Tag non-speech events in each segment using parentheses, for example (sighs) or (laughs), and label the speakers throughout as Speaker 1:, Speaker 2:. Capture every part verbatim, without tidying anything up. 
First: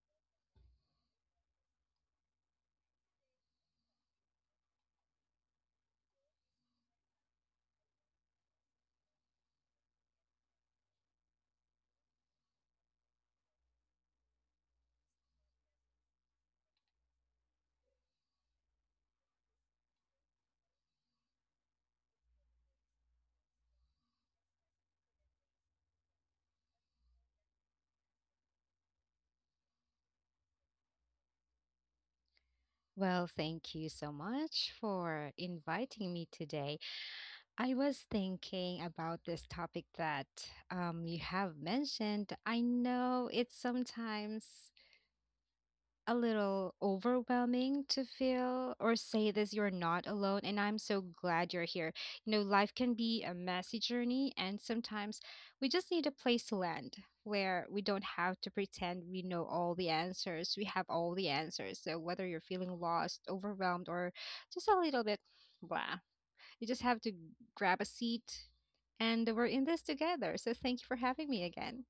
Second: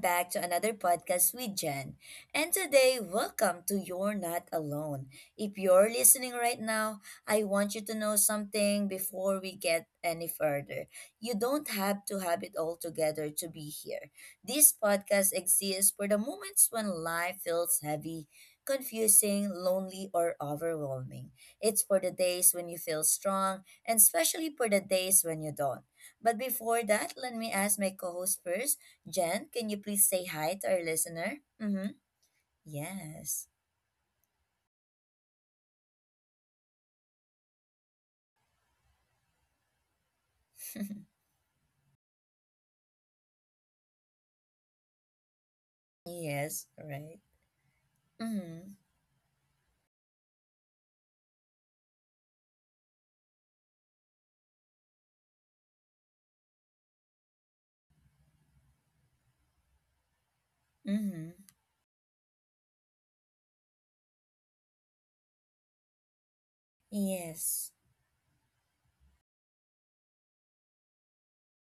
Speaker 1: back to another podcast with Jen. And today, welcome to You're Not Alone. If you're listening right now, I want you to know something before we get any further. You don't have to have it all together to be here. This podcast exists for the moments when life feels heavy, confusing, lonely, or overwhelming. It's for the days when you feel strong, and especially for the days when you don't. But before that, let me ask my co host first. Jen, can you please say hi to our listener? Mm-hmm.
Speaker 2: Well,
Speaker 1: Yes.
Speaker 2: thank you so much for inviting me today. I was thinking about this topic that um, you have mentioned. I know it's sometimes a little
Speaker 1: Yes, right.
Speaker 2: overwhelming to feel
Speaker 1: Mm-hmm.
Speaker 2: or say this you're not alone and I'm so glad you're here you know Life can be a messy journey, and sometimes we just need a place to land where we don't have to pretend we know all the answers, we have all the
Speaker 1: Mm-hmm.
Speaker 2: answers. So whether you're feeling lost, overwhelmed, or just a little bit blah, you just have to grab
Speaker 1: Yes.
Speaker 2: a seat, and we're in this together. So thank you for having me again.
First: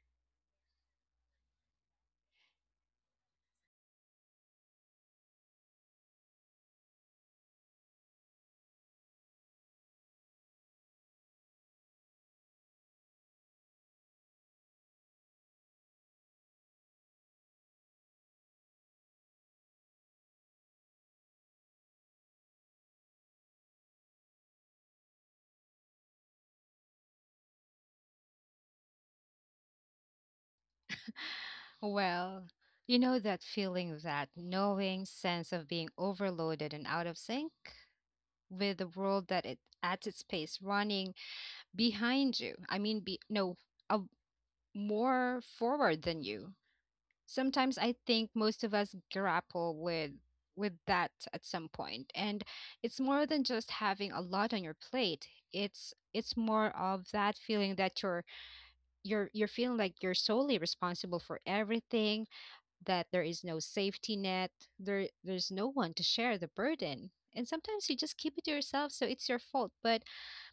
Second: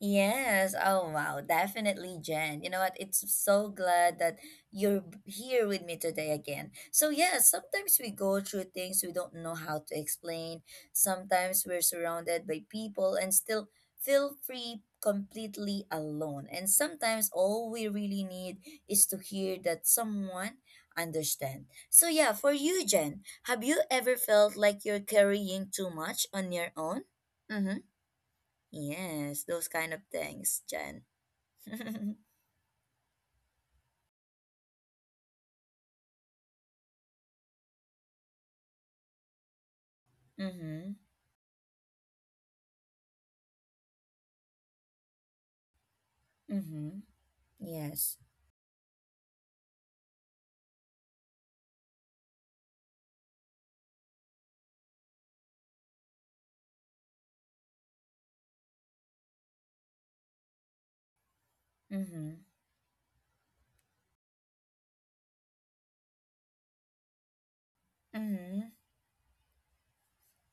Speaker 1: Yes. Oh, wow. Definitely, Jen. You know what? It's so glad that you're b- here with me today again. So, yeah, sometimes we go through things we don't know how to explain. Sometimes we're surrounded by people and still feel free completely alone. And sometimes all we really need is to hear that someone understand. So, yeah, for you, Jen, have you ever felt like you're carrying too much on your own? Mm-hmm. Yes, those kind of things, Jen. (laughs) Mm-hmm.
Speaker 2: Well, you know that feeling, that knowing sense of being overloaded and out of sync with the world, that it at its pace running behind you. I mean, be, no, uh, more forward than you.
Speaker 1: Mm-hmm.
Speaker 2: Sometimes I
Speaker 1: Yes.
Speaker 2: think most of us grapple with with that at some point, and it's more than just having a lot on your plate. It's it's more of that feeling that you're you're you're feeling like you're solely responsible for everything,
Speaker 1: Mm-hmm.
Speaker 2: that there is no safety net, there there's no one to share the burden. And sometimes you just keep it to
Speaker 1: Mm-hmm.
Speaker 2: yourself, so it's your fault. But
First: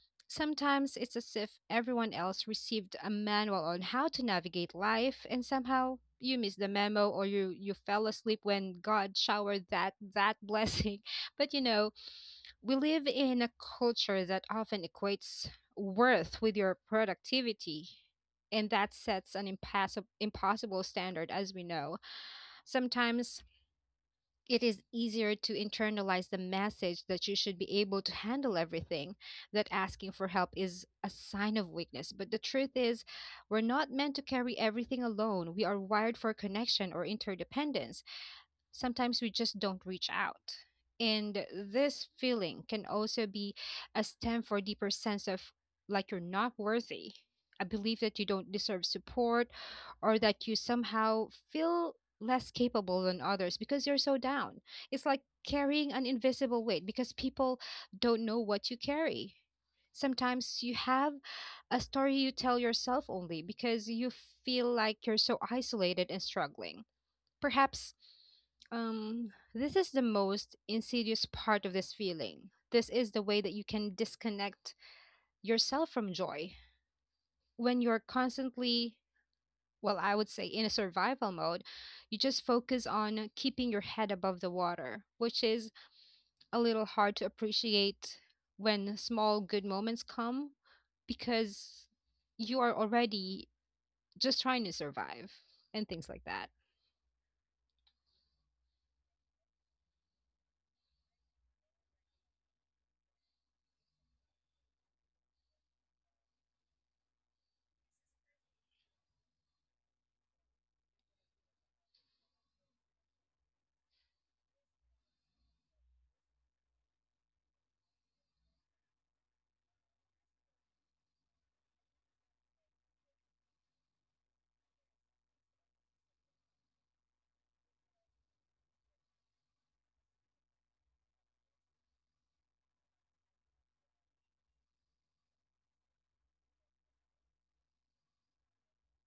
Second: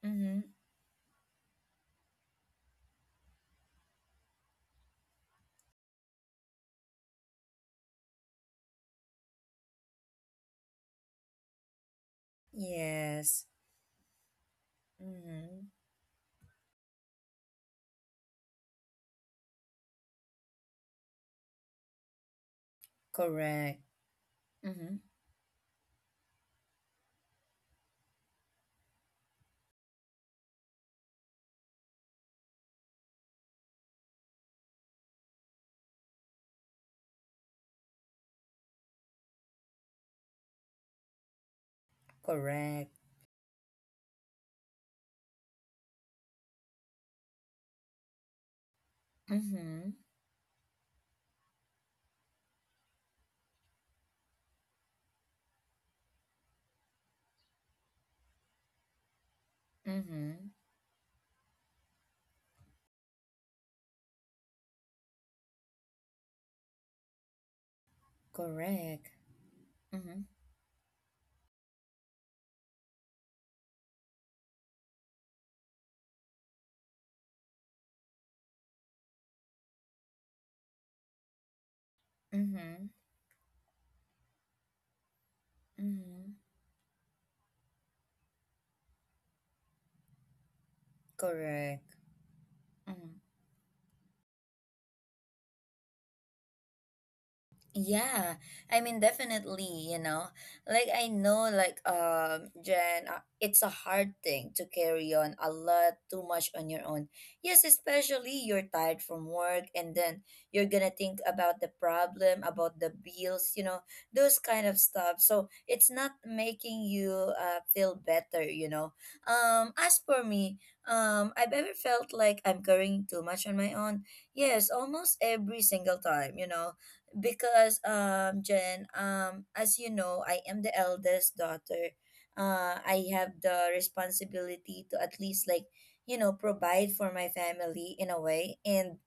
Speaker 1: Mm-hmm.
Speaker 2: sometimes it's as if everyone else received a manual on how to navigate life, and somehow you miss the memo or you you fell asleep when God showered that that blessing. (laughs) But you know, we live in
Speaker 1: Yes.
Speaker 2: a culture that often equates
Speaker 1: Mm-hmm.
Speaker 2: worth with your productivity. And that sets an impassible, impossible standard, as we know. Sometimes
Speaker 1: Correct.
Speaker 2: it is
Speaker 1: Mm-hmm.
Speaker 2: easier to internalize the message that you should be able to handle everything, that asking for help is a sign of weakness. But the truth is, we're not meant to carry everything alone. We are wired for connection or interdependence. Sometimes we just don't reach out. And this feeling can
Speaker 1: Correct.
Speaker 2: also be a stem for a deeper sense of like you're not worthy, a belief that you don't deserve support,
Speaker 1: Mm-hmm.
Speaker 2: or that you somehow feel less capable than others because you're so down. It's like carrying an invisible weight because people don't know what you carry.
Speaker 1: Mm-hmm.
Speaker 2: Sometimes you have a story you tell yourself only because you feel like you're so isolated and struggling. Perhaps
Speaker 1: Correct.
Speaker 2: um, this is the
Speaker 1: Mm-hmm.
Speaker 2: most insidious part of this feeling. This is the way that you can disconnect yourself from joy. When you're constantly, well, I would say in a survival mode, you just
Speaker 1: Mm-hmm.
Speaker 2: focus on keeping your head above the water, which is
Speaker 1: Mm-hmm.
Speaker 2: a little hard to appreciate when small good moments come because
Speaker 1: Correct.
Speaker 2: you are
Speaker 1: Mm-hmm.
Speaker 2: already just trying to survive and things like that.
Speaker 1: Yeah, I mean definitely, you know. Like I know like um Jen, uh, it's a hard thing to carry on a lot too much on your own. Yes, especially you're tired from work and then you're going to think about the problem, about the bills, you know, those kind of stuff. So, it's not making you uh, feel better, you know. Um as for me, um I've ever felt like I'm carrying too much on my own. Yes, almost every single time, you know, because um Jen, um as you know, I am the eldest daughter. Uh I have the responsibility to at least like, you know, provide for my family in a way, and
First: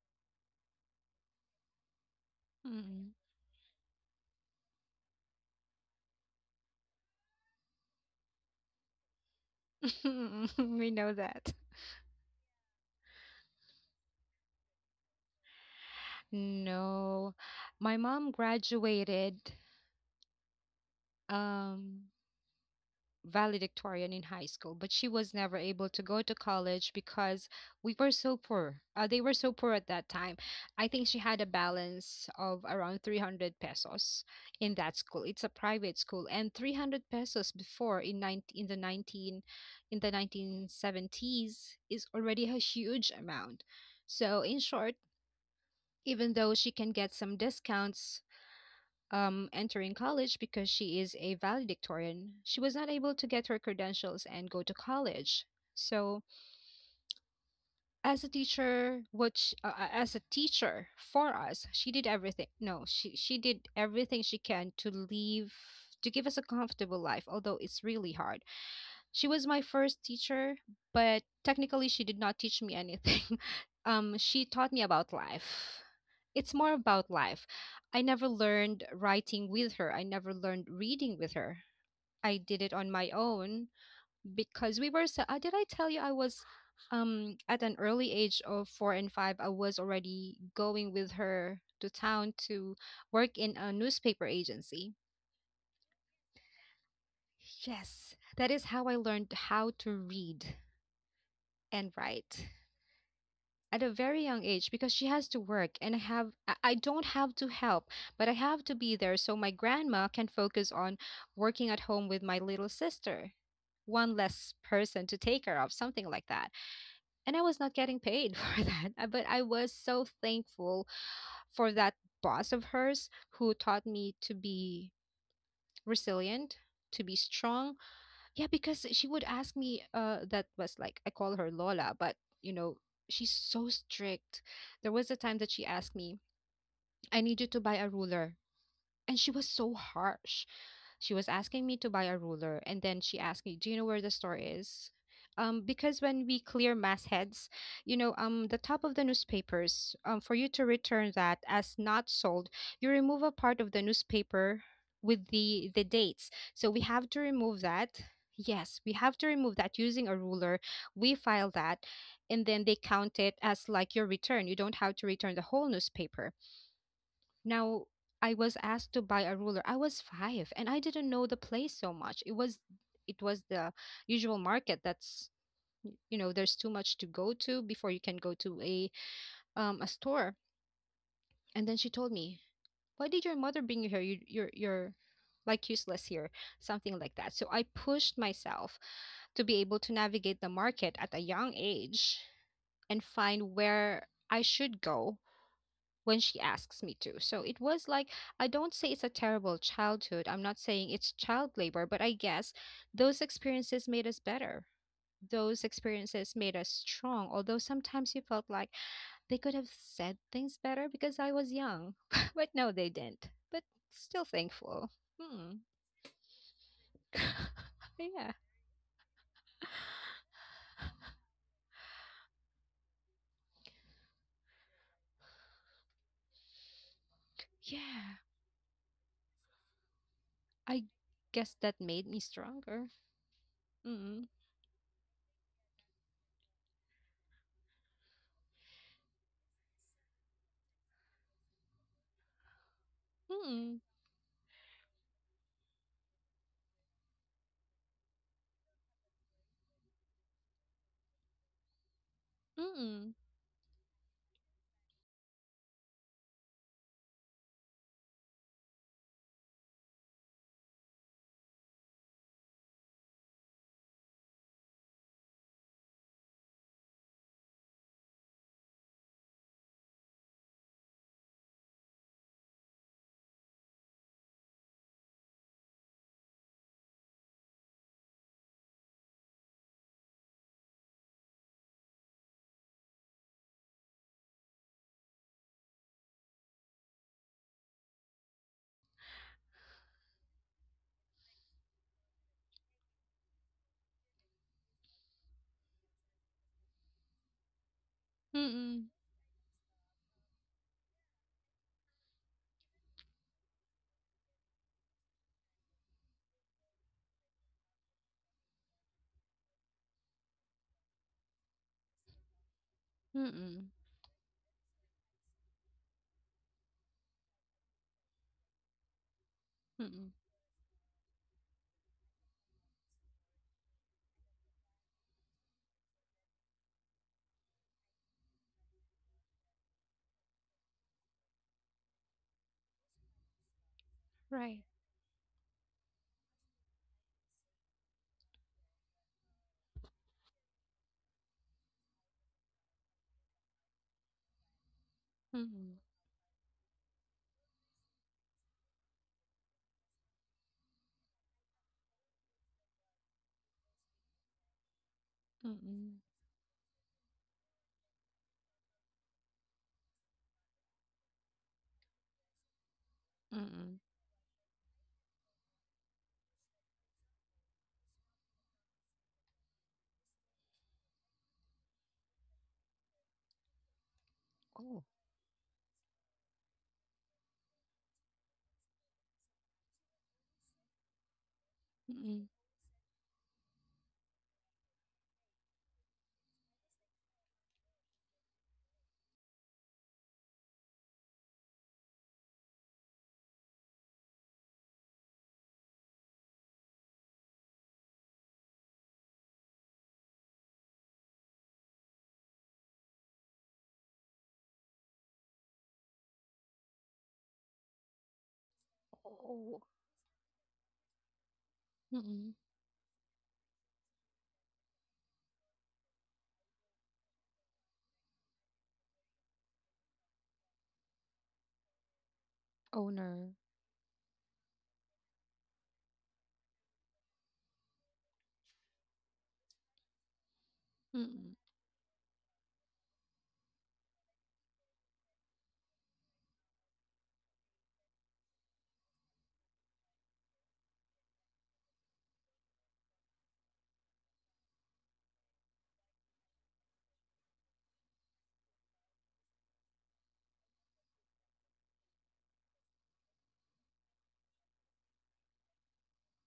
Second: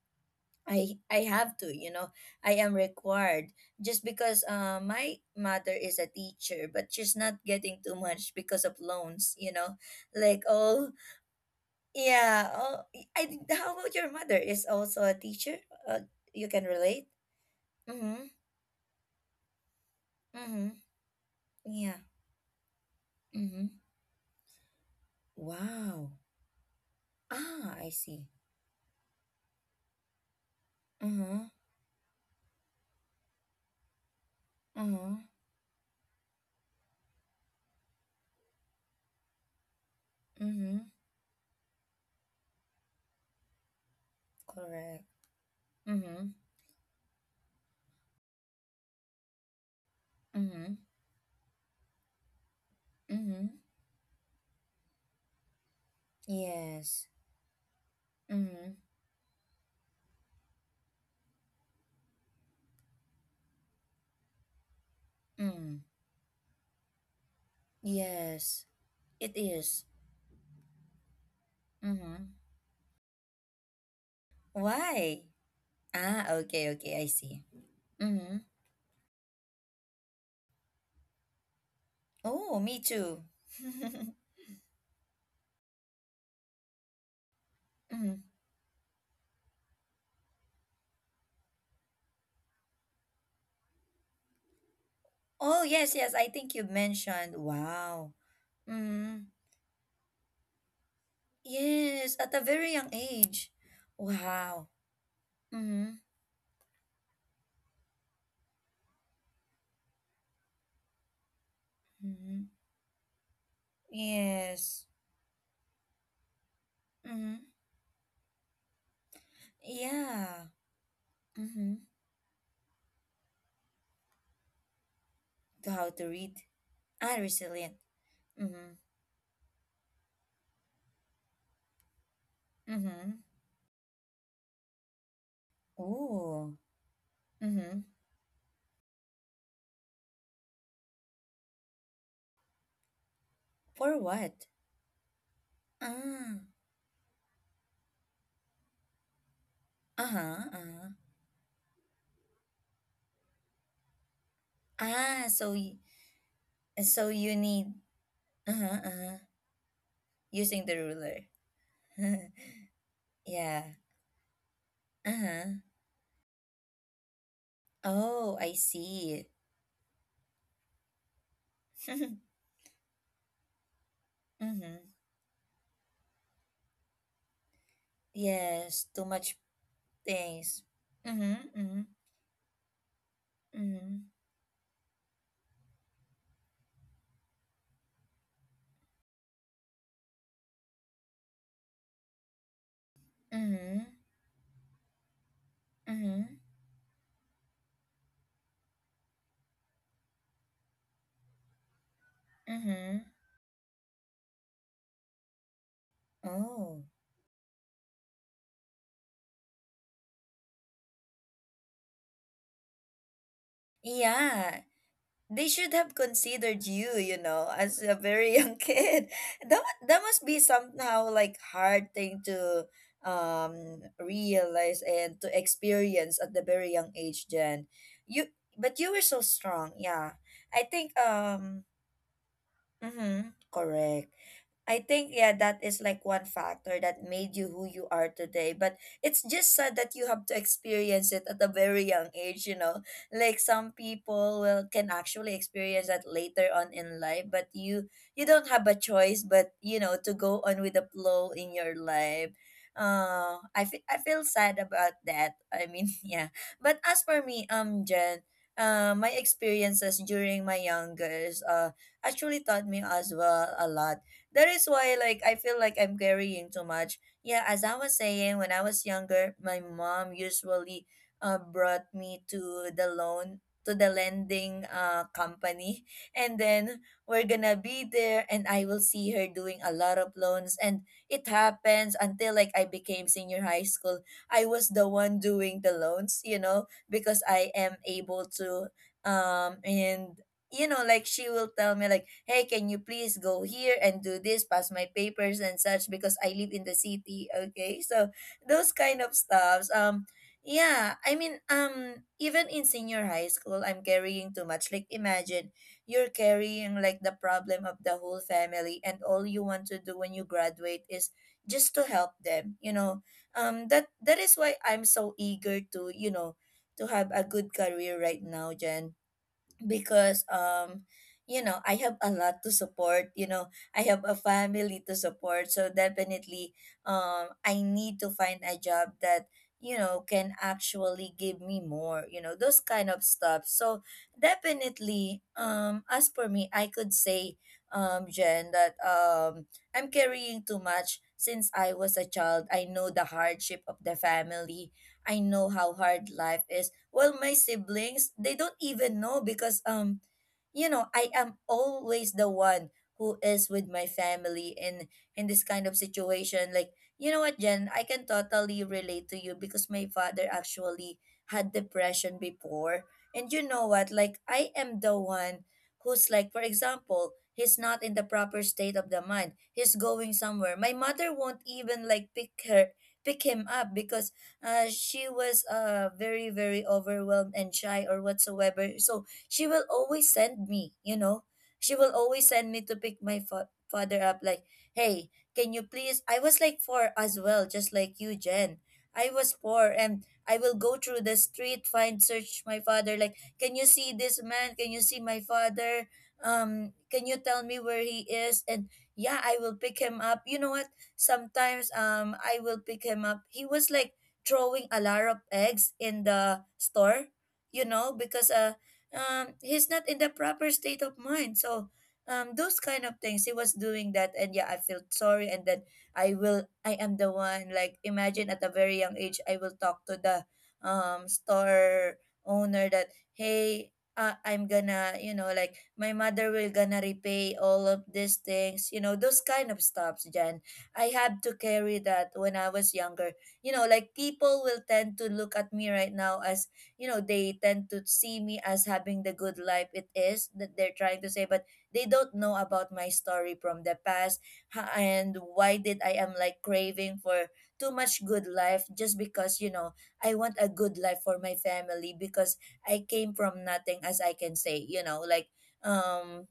Speaker 1: I I have to, you know. I am
Speaker 2: Mm.
Speaker 1: required just because uh, my mother is a teacher, but she's not getting too much because of loans, you know. Like
Speaker 2: (laughs)
Speaker 1: all,
Speaker 2: We know that.
Speaker 1: yeah, all, I think- how about your mother is also a teacher? Uh, you can relate?
Speaker 2: No, my
Speaker 1: Mhm.
Speaker 2: mom graduated
Speaker 1: Mhm. Yeah.
Speaker 2: um,
Speaker 1: Mm-hmm.
Speaker 2: valedictorian in high school, but she was never able to
Speaker 1: Wow.
Speaker 2: go to college because
Speaker 1: Ah, I
Speaker 2: we were
Speaker 1: see.
Speaker 2: so poor. Uh, they were so poor at that time. I think she had a
Speaker 1: Mm-hmm.
Speaker 2: balance of around three hundred pesos in that school.
Speaker 1: Mm-hmm.
Speaker 2: It's a private school, and three hundred pesos before in 19, in the 19 in the
Speaker 1: Mm-hmm.
Speaker 2: nineteen seventies is already a huge amount. So in short,
Speaker 1: Correct. Mm-hmm.
Speaker 2: even though she can get some discounts um, entering college because
Speaker 1: Mm-hmm.
Speaker 2: she is a valedictorian, she was not able to
Speaker 1: Mm-hmm.
Speaker 2: get her credentials and go to college. So,
Speaker 1: Yes.
Speaker 2: as a
Speaker 1: Mm-hmm.
Speaker 2: teacher, which uh, uh, as a teacher for us, she did everything. No, she she did everything she can to leave
Speaker 1: Mm.
Speaker 2: to give us a comfortable life, although it's really hard.
Speaker 1: Yes.
Speaker 2: She
Speaker 1: It
Speaker 2: was my
Speaker 1: is.
Speaker 2: first teacher, but technically she did
Speaker 1: Mm-hmm.
Speaker 2: not teach me anything. (laughs) Um, she taught me about
Speaker 1: Why?
Speaker 2: life.
Speaker 1: Ah,
Speaker 2: It's
Speaker 1: okay,
Speaker 2: more
Speaker 1: okay, I
Speaker 2: about
Speaker 1: see.
Speaker 2: life. I never
Speaker 1: Mm-hmm.
Speaker 2: learned writing with her. I never learned reading with her. I
Speaker 1: Oh,
Speaker 2: did it
Speaker 1: me
Speaker 2: on my
Speaker 1: too.
Speaker 2: own
Speaker 1: (laughs)
Speaker 2: because we were so, uh, did I tell you I was um at an early
Speaker 1: Mm.
Speaker 2: age of four and five I was already going with her to town to work in a newspaper agency.
Speaker 1: Oh, yes, yes. I think you mentioned. Wow.
Speaker 2: Yes, that is how I
Speaker 1: Mm.
Speaker 2: learned how to read and
Speaker 1: Yes, at a
Speaker 2: write,
Speaker 1: very young age.
Speaker 2: at a very young
Speaker 1: Wow.
Speaker 2: age, because she has to work and
Speaker 1: Mm-hmm.
Speaker 2: I have I I don't have to help, but I have to be there so my grandma can focus on working at home with my
Speaker 1: Mm-hmm.
Speaker 2: little sister. One less
Speaker 1: Yes.
Speaker 2: person to take care of, something like that. And I
Speaker 1: Mm-hmm.
Speaker 2: was not getting paid (laughs) for that, uh, but I was so
Speaker 1: Yeah.
Speaker 2: thankful for
Speaker 1: Mm-hmm.
Speaker 2: that boss of hers who taught me to be
Speaker 1: To how to read
Speaker 2: resilient, to be
Speaker 1: and resilient.
Speaker 2: strong, yeah,
Speaker 1: Mm-hmm.
Speaker 2: because she would ask me, uh, that was like, I call her Lola, but you know,
Speaker 1: Mm-hmm.
Speaker 2: she's so strict. There was a time that she asked me,
Speaker 1: Ooh.
Speaker 2: I need you to buy
Speaker 1: Mm-hmm.
Speaker 2: a ruler. And she was so harsh. She was asking me to buy a ruler, and then she asked me, "Do you know
Speaker 1: For
Speaker 2: where the store
Speaker 1: what?
Speaker 2: is?" Um, because when
Speaker 1: Ah.
Speaker 2: we clear mass heads, you know, um, the top of the newspapers, um,
Speaker 1: Uh-huh.
Speaker 2: for you to
Speaker 1: Uh-huh.
Speaker 2: return that as not sold, you remove a part of the newspaper
Speaker 1: Ah,
Speaker 2: with
Speaker 1: so
Speaker 2: the
Speaker 1: y-
Speaker 2: the dates. So we
Speaker 1: so
Speaker 2: have to
Speaker 1: you
Speaker 2: remove
Speaker 1: need.
Speaker 2: that.
Speaker 1: Uh-huh.
Speaker 2: Yes, we
Speaker 1: Uh-huh.
Speaker 2: have to remove that using a ruler.
Speaker 1: Using the
Speaker 2: We
Speaker 1: ruler.
Speaker 2: file that,
Speaker 1: (laughs)
Speaker 2: and then they count it
Speaker 1: Yeah.
Speaker 2: as like your return. You don't have to return the
Speaker 1: Uh-huh.
Speaker 2: whole newspaper. Now,
Speaker 1: Oh,
Speaker 2: I
Speaker 1: I
Speaker 2: was asked to buy
Speaker 1: see.
Speaker 2: a ruler. I was five and I didn't know the place so much.
Speaker 1: (laughs)
Speaker 2: It was it was the usual market
Speaker 1: Mm-hmm.
Speaker 2: that's y- you know, there's too much to go to before you can go to
Speaker 1: Yes,
Speaker 2: a
Speaker 1: too much
Speaker 2: um a store.
Speaker 1: things. Mm-hmm.
Speaker 2: And then
Speaker 1: Mm-hmm.
Speaker 2: she told me, Why did your mother bring you here?
Speaker 1: Mm-hmm.
Speaker 2: You you're you're like useless here, something like that. So I pushed myself to be able to navigate the market at a young age and find
Speaker 1: Mm-hmm.
Speaker 2: where I should go when
Speaker 1: Mm-hmm.
Speaker 2: she asks me to. So it was like, I don't say it's a terrible childhood. I'm not saying it's child labor, but I guess
Speaker 1: Mm-hmm.
Speaker 2: those experiences made us better. Those experiences made us
Speaker 1: Oh.
Speaker 2: strong, although sometimes you felt like they could have said things better because I was young. (laughs) But no, they didn't. But still
Speaker 1: Yeah,
Speaker 2: thankful.
Speaker 1: they
Speaker 2: Hmm.
Speaker 1: should have considered you, you know, as a
Speaker 2: (laughs)
Speaker 1: very
Speaker 2: Yeah.
Speaker 1: young (laughs) kid. That mu- that must be somehow like hard thing to um realize and to experience at the very young age, Jen.
Speaker 2: Yeah.
Speaker 1: You but you were so strong, yeah. I
Speaker 2: I
Speaker 1: think
Speaker 2: guess
Speaker 1: um
Speaker 2: that made me stronger.
Speaker 1: mm-hmm, correct.
Speaker 2: Mm-mm.
Speaker 1: I think yeah, that is like one factor that made you who you are today. But it's just sad that you have to experience it at a very young age, you know. Like some
Speaker 2: Mm-mm.
Speaker 1: people will can actually experience that later on in life, but you you don't have a choice but, you know, to go on with the flow in your life.
Speaker 2: Mm-mm.
Speaker 1: Uh I fe- I feel sad about that. I mean, (laughs) yeah. But as for me, um Jen, uh my experiences during my youngest uh actually taught me as well a lot, that is why like I feel like I'm carrying too much. Yeah, as I was saying, when I was younger, my mom usually uh, brought me to the loan to the lending uh, company, (laughs) and then we're gonna be there, and I will see her doing a lot of loans. And it happens until like I became senior high school. I was the one doing the loans, you know, because I am able to. Um and, you know, like she will tell me like, "Hey, can you please go here and do this, pass my papers and such because I live in the city." Okay? So, those
Speaker 2: Mm-mm.
Speaker 1: kind of stuffs. Um yeah, I mean, um even in senior high school, I'm carrying too much. Like imagine you're carrying like the problem of the whole family, and all you want to do when you graduate is just to help them, you know. Um
Speaker 2: Mm-mm.
Speaker 1: that that is why I'm so eager to, you know, to have a good career right now, Jen,
Speaker 2: Mm-mm.
Speaker 1: because um you know, I have a lot to support. You know, I have a family to support. So definitely, um I need to find a job that, you know, can actually give me more, you know, those kind of stuff. So
Speaker 2: Right.
Speaker 1: definitely, um as for me, I could say, um Jen, that um I'm carrying too much since I was a child. I know the hardship of the family. I know how
Speaker 2: Mm-mm.
Speaker 1: hard life is. Well, my siblings, they don't even know because um you know, I am always the one who is with my family in in this kind of
Speaker 2: Mm,
Speaker 1: situation. Like, you know what, Jen, I can totally relate to you because my father actually had depression before. And you know
Speaker 2: mm.
Speaker 1: what? Like, I am the one who's like, for example, he's not in the proper state of the mind. He's going somewhere. My mother won't even like pick her pick him up because uh,
Speaker 2: Oh.
Speaker 1: she was uh very very overwhelmed and shy or whatsoever. So she will always send me, you know she will always
Speaker 2: Mm.
Speaker 1: send me to pick my fa- father up. Like, hey, can you please, I was like four as well, just like you, Jen. I was poor, and I will go through the street, find search my father, like, can you see this man, can you see my father, um can you tell me where he is? And yeah, I will pick him up. You know what, sometimes um I will pick him up, he was like throwing a lot of eggs in the store, you know, because uh, um,
Speaker 2: Oh.
Speaker 1: he's not in the proper state of mind. So um,
Speaker 2: Mm.
Speaker 1: those kind of things, he was doing that, and yeah, I felt sorry. And then I will, I am the one. Like imagine at a very young age, I will talk to the um store owner that,
Speaker 2: Owner.
Speaker 1: hey. Uh, I'm gonna, you know, like my mother will gonna repay all of these things, you know, those kind of stuffs, Jen. I had to
Speaker 2: Mm.
Speaker 1: carry that when I was younger. You know, like people will tend to look at me right now, as, you know, they tend to see me as having the good life, it is that they're trying to say. But they don't know about my story from the past, ha- and why did I am like craving for too much good life, just because, you know, I want a good life for my family, because I came from nothing, as I can say, you know, like, um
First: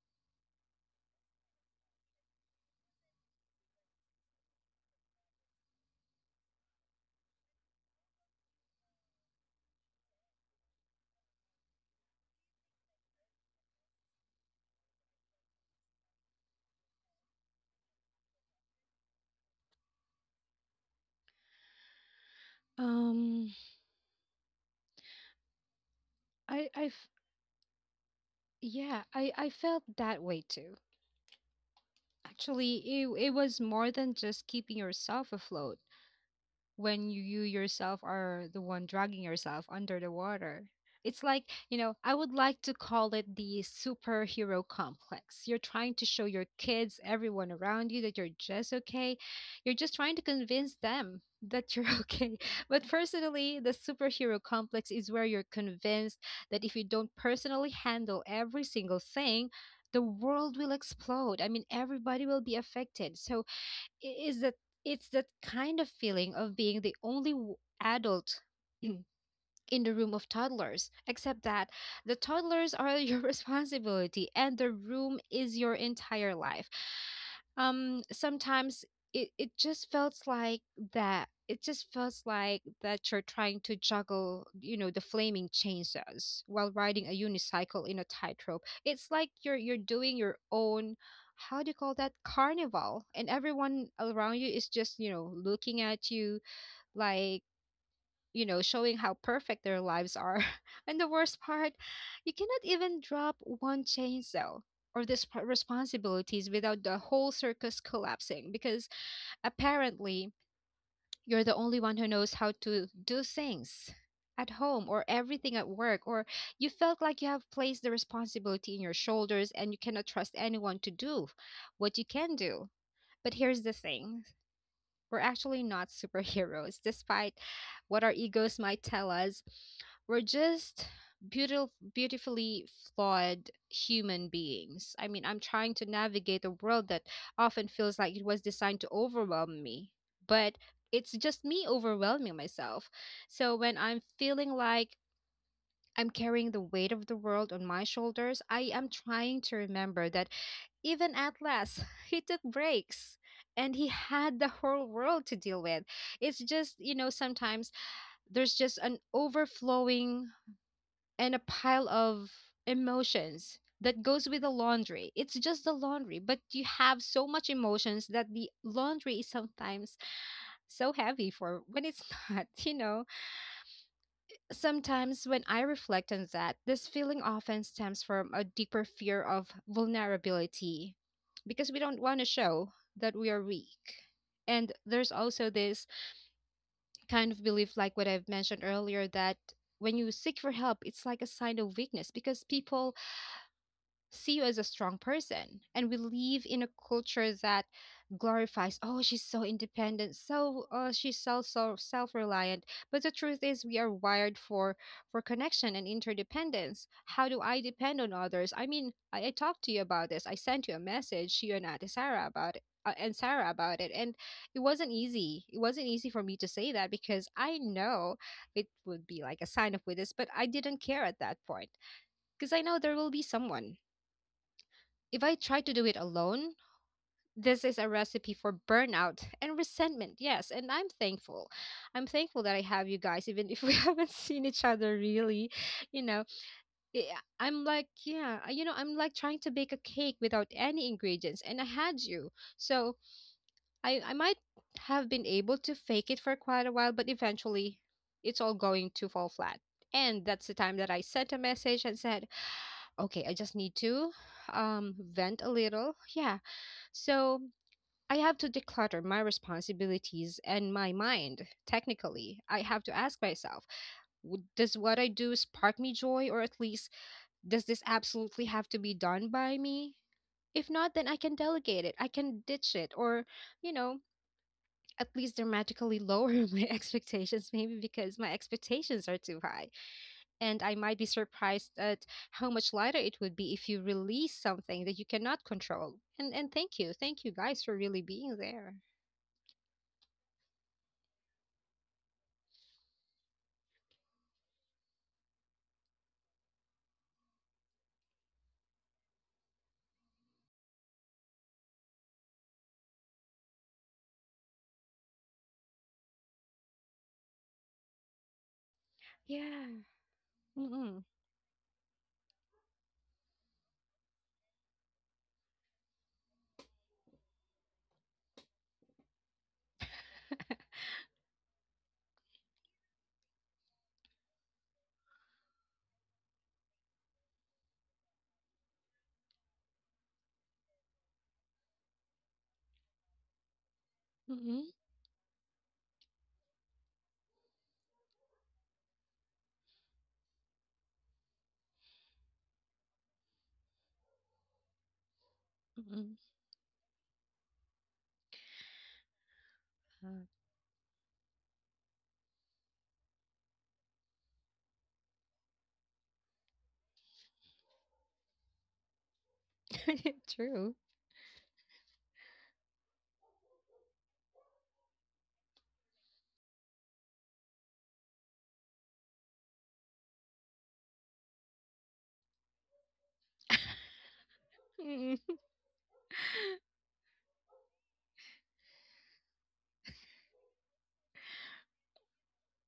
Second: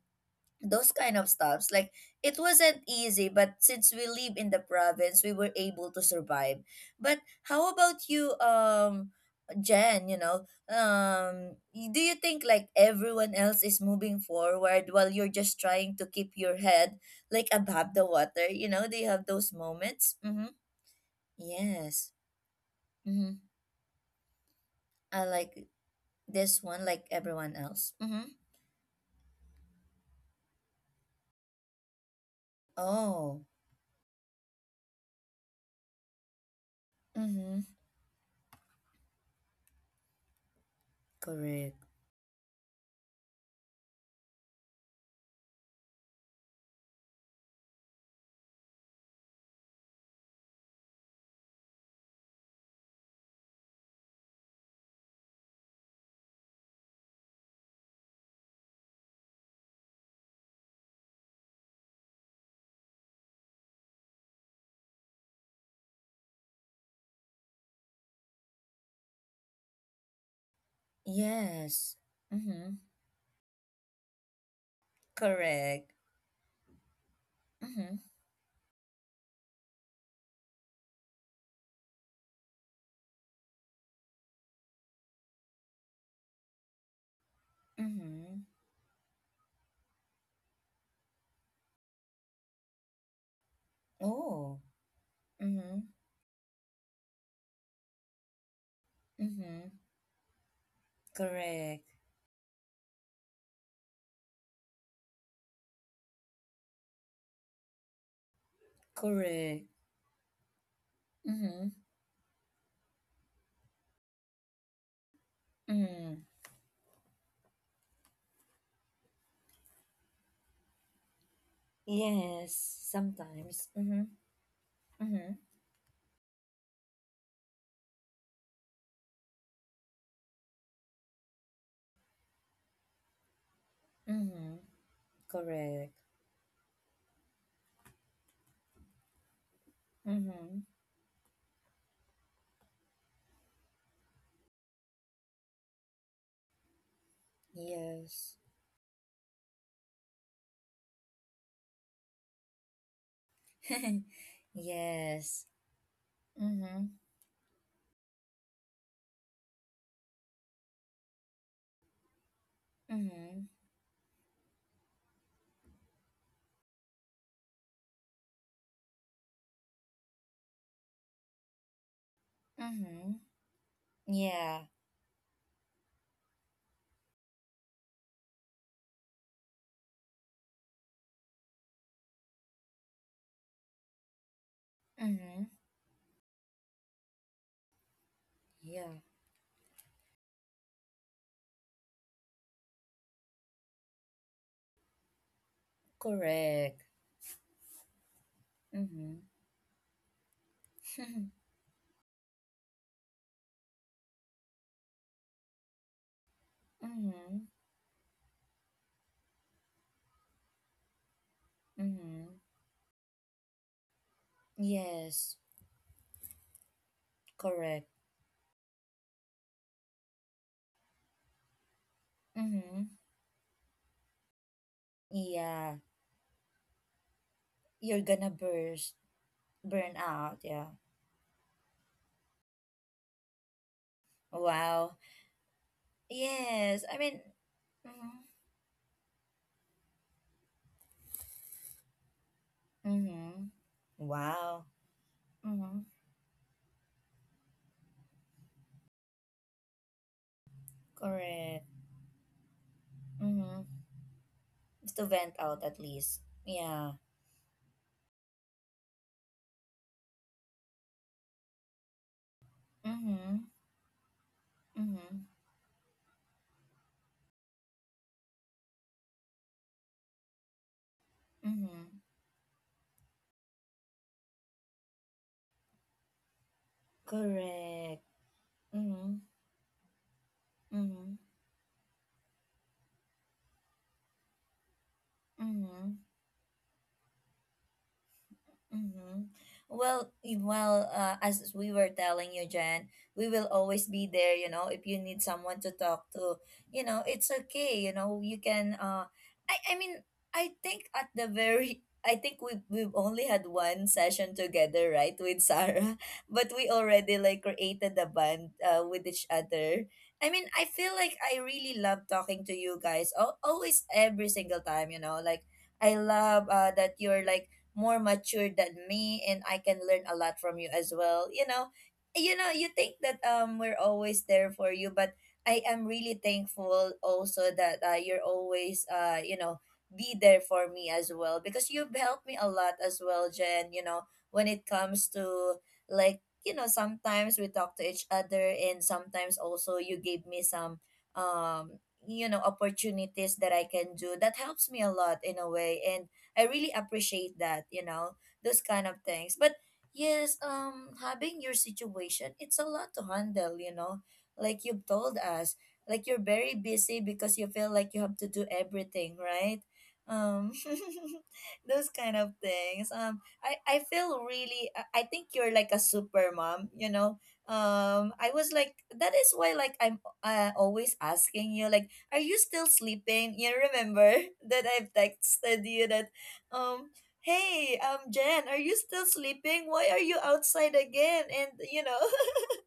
Speaker 1: those kind of stuffs. Like, it wasn't easy, but since we live in the province, we were able to survive. But how about you, um Jen? You know, um y- do you think like everyone else is moving forward while you're just trying to keep your head like above the water? You know, do you have those moments? Mm-hmm. Yes. Mm-hmm.
Speaker 2: Um,
Speaker 1: I like this
Speaker 2: I I
Speaker 1: one, like
Speaker 2: f-
Speaker 1: everyone else. Mm-hmm.
Speaker 2: yeah, I I felt that way too. Actually, it it
Speaker 1: Oh.
Speaker 2: was more than just keeping yourself afloat, when you,
Speaker 1: Mm-hmm.
Speaker 2: yourself, are the one dragging yourself under the water. It's like, you
Speaker 1: Correct.
Speaker 2: know, I would like to call it the superhero complex. You're trying to show your kids, everyone around you, that you're just okay. You're just trying to convince them that you're (laughs) okay. But personally, the superhero complex is where you're convinced that if you don't personally handle every single thing, the world will explode. I mean, everybody will be affected. So I- is that it's that kind of feeling of being the only w- adult (clears throat) in the room of toddlers, except that
Speaker 1: Yes.
Speaker 2: the toddlers
Speaker 1: Mm-hmm.
Speaker 2: are your (laughs) responsibility and the room is your
Speaker 1: Correct.
Speaker 2: entire life. Um,
Speaker 1: Mm-hmm.
Speaker 2: sometimes it, it just felt like that. It just feels like that you're trying to juggle, you know, the flaming chainsaws while riding a unicycle in a
Speaker 1: Mm-hmm.
Speaker 2: tightrope. It's like you're you're doing your own, how do you call that, carnival, and everyone around you
Speaker 1: Oh.
Speaker 2: is just, you know,
Speaker 1: Mm-hmm.
Speaker 2: looking at you like, you know, showing how perfect
Speaker 1: Mm-hmm.
Speaker 2: their lives are. (laughs) And the worst part,
Speaker 1: Correct.
Speaker 2: you cannot even drop one chainsaw or this p- responsibilities without the whole circus collapsing because
Speaker 1: Correct.
Speaker 2: apparently you're the
Speaker 1: Mm-hmm.
Speaker 2: only one who knows how to do things at home or everything at work,
Speaker 1: Mm-hmm.
Speaker 2: or you felt like you have placed the responsibility in your shoulders and you cannot trust anyone to do what you can
Speaker 1: Yes.
Speaker 2: do. But here's
Speaker 1: Sometimes.
Speaker 2: the
Speaker 1: Mm-hmm.
Speaker 2: thing. We're
Speaker 1: Mm-hmm.
Speaker 2: actually not superheroes, despite what our egos might tell us. We're just beautiful, beautifully flawed human
Speaker 1: Mm-hmm.
Speaker 2: beings. I mean, I'm trying to
Speaker 1: Correct.
Speaker 2: navigate a world that often feels like it was designed to overwhelm me,
Speaker 1: Mm-hmm.
Speaker 2: but it's just me overwhelming myself. So when I'm feeling like I'm carrying the weight of the world on my
Speaker 1: Yes.
Speaker 2: shoulders, I am trying to remember that even at last, he took breaks and he
Speaker 1: (laughs)
Speaker 2: had the whole world to
Speaker 1: Yes.
Speaker 2: deal with. It's just,
Speaker 1: Mm-hmm.
Speaker 2: you know, sometimes there's just an overflowing and a pile of
Speaker 1: Mm-hmm.
Speaker 2: emotions that goes with the laundry. It's just the laundry, but you have so much emotions that the laundry is sometimes so heavy for when it's (laughs) not, you know.
Speaker 1: Mm-hmm. Yeah.
Speaker 2: Sometimes, when I reflect on that, this feeling often stems from a deeper fear of vulnerability because we don't want to show that we are weak. And there's
Speaker 1: Mm-hmm.
Speaker 2: also this kind of belief, like what I've mentioned
Speaker 1: Yeah.
Speaker 2: earlier, that when you seek for help, it's like a sign of weakness because people see you as a strong person. And we live in a
Speaker 1: Correct.
Speaker 2: culture that glorifies, oh,
Speaker 1: Mm-hmm.
Speaker 2: she's so independent, so uh, she's so so self-reliant. But the truth is, we are wired for for connection and interdependence. How do
Speaker 1: Mm-hmm.
Speaker 2: I depend on others? I mean, I, I talked to you about this. I sent you a message, you and Ate
Speaker 1: Mm-hmm.
Speaker 2: Sarah about it. Uh, and Sarah about it, and it wasn't
Speaker 1: Yes.
Speaker 2: easy. It wasn't easy for me to say that because I
Speaker 1: Correct.
Speaker 2: know it would be like a sign of weakness, but I didn't care at that point because I know
Speaker 1: Mm-hmm.
Speaker 2: there will be someone if I try to
Speaker 1: Yeah.
Speaker 2: do it alone, this is a
Speaker 1: You're gonna
Speaker 2: recipe for
Speaker 1: burst
Speaker 2: burnout and
Speaker 1: burn
Speaker 2: resentment.
Speaker 1: out,
Speaker 2: Yes,
Speaker 1: yeah.
Speaker 2: and I'm thankful. I'm thankful that I have you guys, even if we (laughs) haven't seen each
Speaker 1: Wow.
Speaker 2: other really. You know,
Speaker 1: Yes, I
Speaker 2: I-
Speaker 1: mean,
Speaker 2: I'm like,
Speaker 1: mm-hmm,
Speaker 2: yeah, I- you know, I'm like trying to bake a cake without any ingredients, and I had you. So
Speaker 1: mm-hmm.
Speaker 2: I, I might
Speaker 1: Wow.
Speaker 2: have been able to
Speaker 1: Mm-hmm.
Speaker 2: fake it for quite a while, but eventually it's all going to fall flat. And that's the time that I sent a
Speaker 1: Correct.
Speaker 2: message and said, okay, I just need
Speaker 1: Mm-hmm.
Speaker 2: to
Speaker 1: It's
Speaker 2: um,
Speaker 1: to vent
Speaker 2: vent a
Speaker 1: out, at
Speaker 2: little.
Speaker 1: least,
Speaker 2: Yeah,
Speaker 1: yeah.
Speaker 2: so I have to declutter my responsibilities and my mind. Technically, I have to ask
Speaker 1: Mm-hmm,
Speaker 2: myself w- does what I
Speaker 1: mm-hmm,
Speaker 2: do spark me joy, or at least does this absolutely have to be done by me? If not, then I can delegate it,
Speaker 1: mm-hmm.
Speaker 2: I can ditch it, or, you know, at least dramatically lower (laughs) my expectations, maybe
Speaker 1: Correct.
Speaker 2: because my expectations
Speaker 1: Mm-hmm,
Speaker 2: are too high. And I might be
Speaker 1: mm-hmm,
Speaker 2: surprised at how much lighter it would be if you release something that you cannot
Speaker 1: mm-hmm.
Speaker 2: control. And, and thank you. Thank you guys for really being there.
Speaker 1: Mm-hmm. Well, y- well, uh, as we were telling you, Jen, we will always be there. You know, if you need someone to talk to, you know, it's okay. You know, you can. Uh, I, I mean, I think at the very, I think we we've only had one session together, right, with Sarah, (laughs) but we already like created a bond uh, with each
Speaker 2: Yeah.
Speaker 1: other. I mean, I
Speaker 2: Mm-mm.
Speaker 1: feel like I really love talking to you guys. Al Always, every single time. You know, like I love uh, that you're like more mature than me, and I can learn a lot from you as well. You know, you know, you think that um we're always there for you, but I am really thankful also that uh, you're always uh you know be there for me as well because you've helped me a lot as well, Jen, you know, when it
Speaker 2: Mm-mm.
Speaker 1: comes to like you know sometimes we talk to each other and sometimes also you gave me some um you know opportunities that I can do that helps me a lot in a way, and
Speaker 2: Mm-mm.
Speaker 1: I really appreciate that, you know, those kind of things. But
Speaker 2: Uh,
Speaker 1: yes, um having your situation, it's a lot to handle, you know. Like you've told us, like you're very busy because you feel like you have to do everything, right?
Speaker 2: (laughs)
Speaker 1: Um
Speaker 2: True.
Speaker 1: (laughs) those kind of things. Um I I feel really, I I think you're like a super mom, you know. Um I was like, that is why like I'm uh, always asking you like, are you still sleeping? You remember (laughs) that I've
Speaker 2: Mm-mm.
Speaker 1: texted you that um, hey, um, Jen, are you still sleeping? Why are you outside again? And you know, (laughs)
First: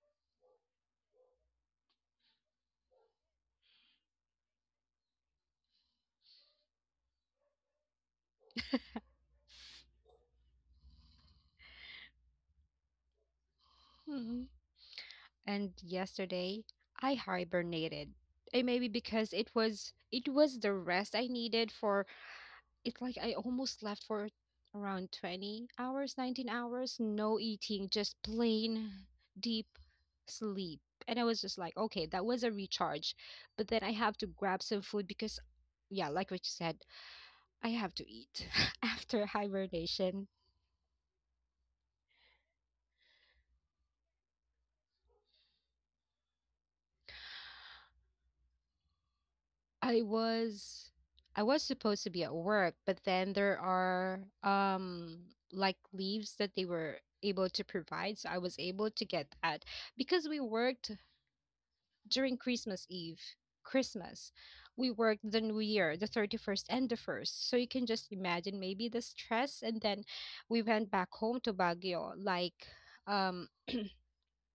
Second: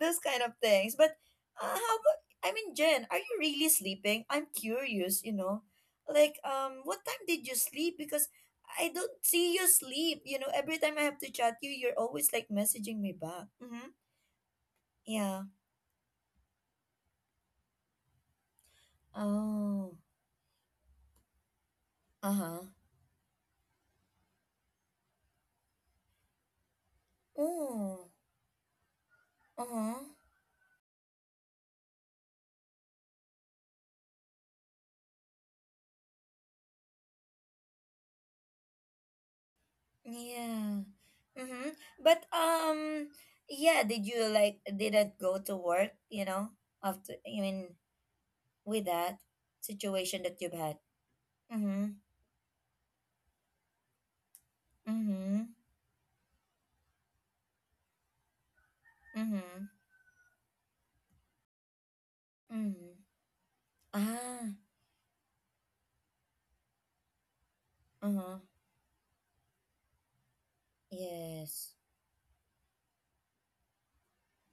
Speaker 1: those kind of things. But uh, how about, I mean, Jen, are you really sleeping? I'm curious, you know. Like, um, what time did you sleep? Because I don't see you sleep. You know, every time I have to chat you, you're always like messaging me back. Mm-hmm.
Speaker 2: Mm-mm.
Speaker 1: Yeah.
Speaker 2: And yesterday, I hibernated. Eh, Maybe because it was
Speaker 1: Oh.
Speaker 2: it was the rest I needed for
Speaker 1: Uh-huh.
Speaker 2: it. Like I almost left for around twenty hours, nineteen hours, no eating,
Speaker 1: Oh.
Speaker 2: just plain deep
Speaker 1: Uh-huh.
Speaker 2: sleep. And I was just like, okay, that was a recharge. But then I have to grab some food because yeah, like what you said, I have to eat (laughs) after hibernation.
Speaker 1: Yeah. Mm-hmm. But um yeah, did you like didn't go to work, you know, after, I mean, with that
Speaker 2: I
Speaker 1: situation that you've had?
Speaker 2: was I was
Speaker 1: Mm-hmm.
Speaker 2: supposed to be at work, but then there are um
Speaker 1: Mm-hmm.
Speaker 2: like leaves that they were able to provide, so I was able to get
Speaker 1: Mm-hmm.
Speaker 2: that because we worked during Christmas
Speaker 1: Mm-hmm.
Speaker 2: Eve, Christmas.
Speaker 1: Ah.
Speaker 2: We worked the New Year, the thirty-first and the first. So you can just
Speaker 1: Uh-huh.
Speaker 2: imagine maybe the stress, and then we went back home to
Speaker 1: Yes.
Speaker 2: Baguio, like, um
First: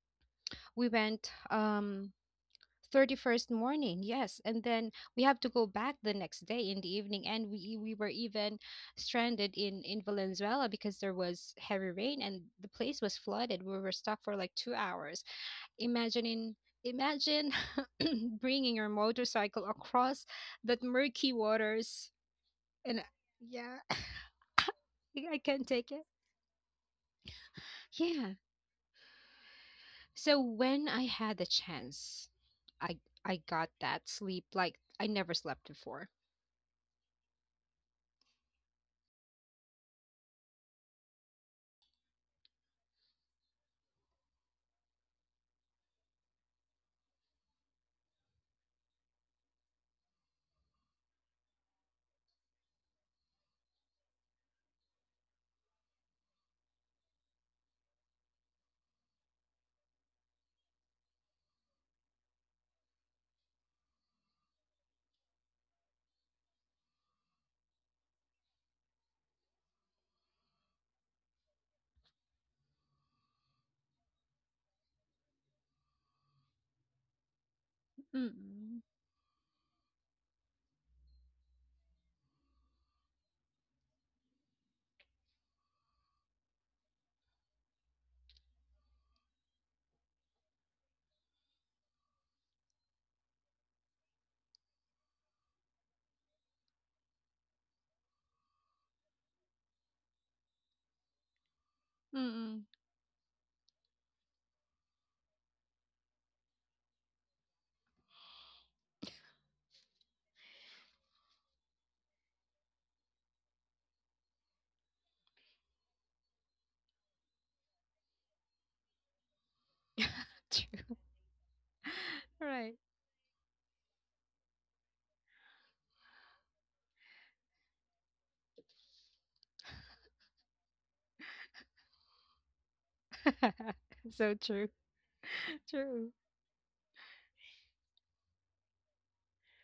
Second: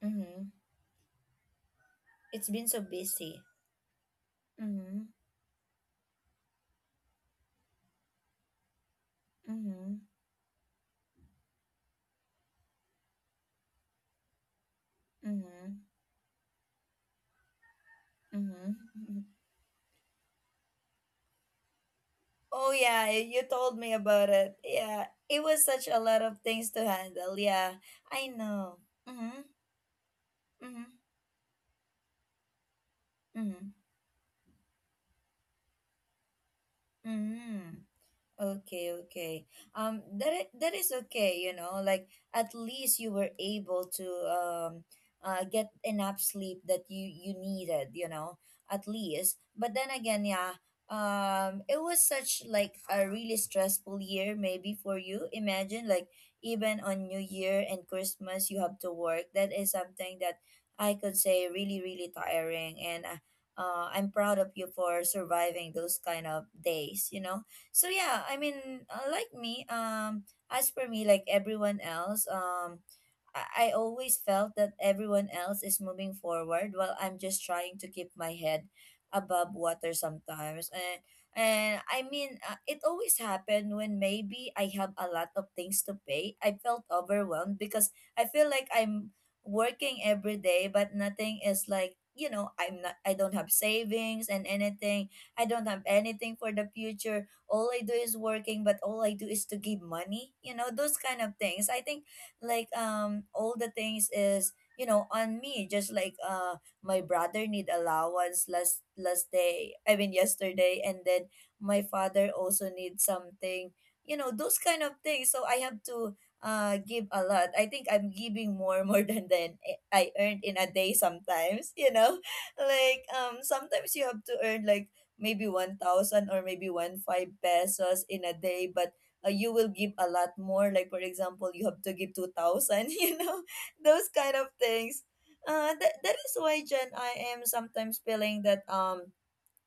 Speaker 1: Mm-hmm.
Speaker 2: we went, um
Speaker 1: It's been so busy.
Speaker 2: thirty-first morning, yes, and then
Speaker 1: Mm-hmm.
Speaker 2: we have to go back the next day in the evening. And we e, we were even stranded in in
Speaker 1: Mm-hmm.
Speaker 2: Valenzuela because there was heavy rain and the place was flooded. We were stuck for like two hours.
Speaker 1: Mm-hmm.
Speaker 2: Imagine, imagine (coughs) (clears throat)
Speaker 1: Mm-hmm.
Speaker 2: bringing your
Speaker 1: Mm-hmm.
Speaker 2: motorcycle across that murky waters.
Speaker 1: Oh
Speaker 2: And
Speaker 1: yeah, y- you
Speaker 2: yeah,
Speaker 1: told
Speaker 2: (laughs)
Speaker 1: me about it. Yeah.
Speaker 2: I
Speaker 1: It was
Speaker 2: can't
Speaker 1: such
Speaker 2: take
Speaker 1: a
Speaker 2: it.
Speaker 1: lot of things to handle. Yeah. I
Speaker 2: Yeah,
Speaker 1: know. Mm-hmm.
Speaker 2: so when
Speaker 1: Mm-hmm.
Speaker 2: I had the chance, I I got
Speaker 1: Mm-hmm.
Speaker 2: that sleep like I never slept before.
Speaker 1: 嗯，okay, okay. Um, that i- that is okay, you know, like, at least you were able to um uh get enough sleep that you you needed, you know, at least. But then again, yeah, um it was such like a really stressful year maybe for you. Imagine, like, even on New Year and Christmas you have to work. That is something that I could say really really tiring, and uh, uh, I'm proud of you for surviving those kind of days, you know so yeah, I mean, uh, like me, um as for me, like everyone else, um I, I always felt that everyone else is moving forward while I'm just trying to keep my head
Speaker 2: Mm
Speaker 1: above water sometimes. And and I mean, uh, it always happened when maybe I have a lot of things to pay. I felt overwhelmed because I feel like I'm working every day, but nothing is like, you know i'm not I don't have savings and anything. I don't have anything for the future. All I do is working, but all I do is to give money. You know, those kind of things. I think, like,
Speaker 2: Mm.
Speaker 1: um all the things is, you know on me. Just like uh my brother need allowance last last day. I mean yesterday, and then my father also needs something. You know those kind of things. So I have to uh give a lot. I think I'm giving more (laughs) more than than I earned
Speaker 2: (laughs)
Speaker 1: in a day
Speaker 2: True.
Speaker 1: sometimes. You know, (laughs)
Speaker 2: Right.
Speaker 1: like, um sometimes you have to earn like maybe one thousand or maybe one five pesos in a day, but uh, you will give a lot more. Like, for example, you have to give two thousand, (laughs) you know, those
Speaker 2: (laughs)
Speaker 1: kind
Speaker 2: So
Speaker 1: of
Speaker 2: true.
Speaker 1: things. Uh, that,
Speaker 2: True.
Speaker 1: that is why, Jen, I am sometimes feeling that um